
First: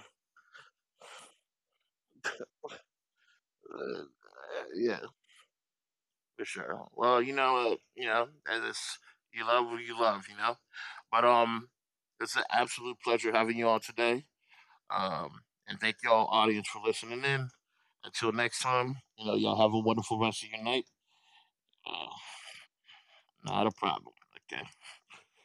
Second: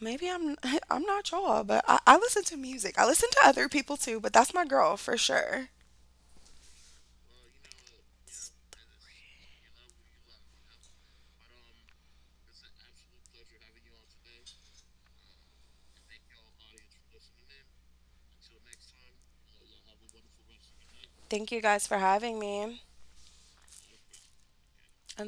[SPEAKER 2] maybe I'm I'm not y'all, but I, I listen to music. I listen to other people
[SPEAKER 1] Uh, uh,
[SPEAKER 2] too, but that's my girl
[SPEAKER 1] yeah,
[SPEAKER 2] for sure.
[SPEAKER 1] for sure. Well, you know, uh, you know, and it's you love what you love, you know. But um, it's an absolute pleasure having you on today. Um, and thank y'all audience for listening in. Until next time, you know, y'all have a wonderful rest of your night.
[SPEAKER 2] Thank you guys for
[SPEAKER 1] Uh,
[SPEAKER 2] having me.
[SPEAKER 1] not a problem. Okay.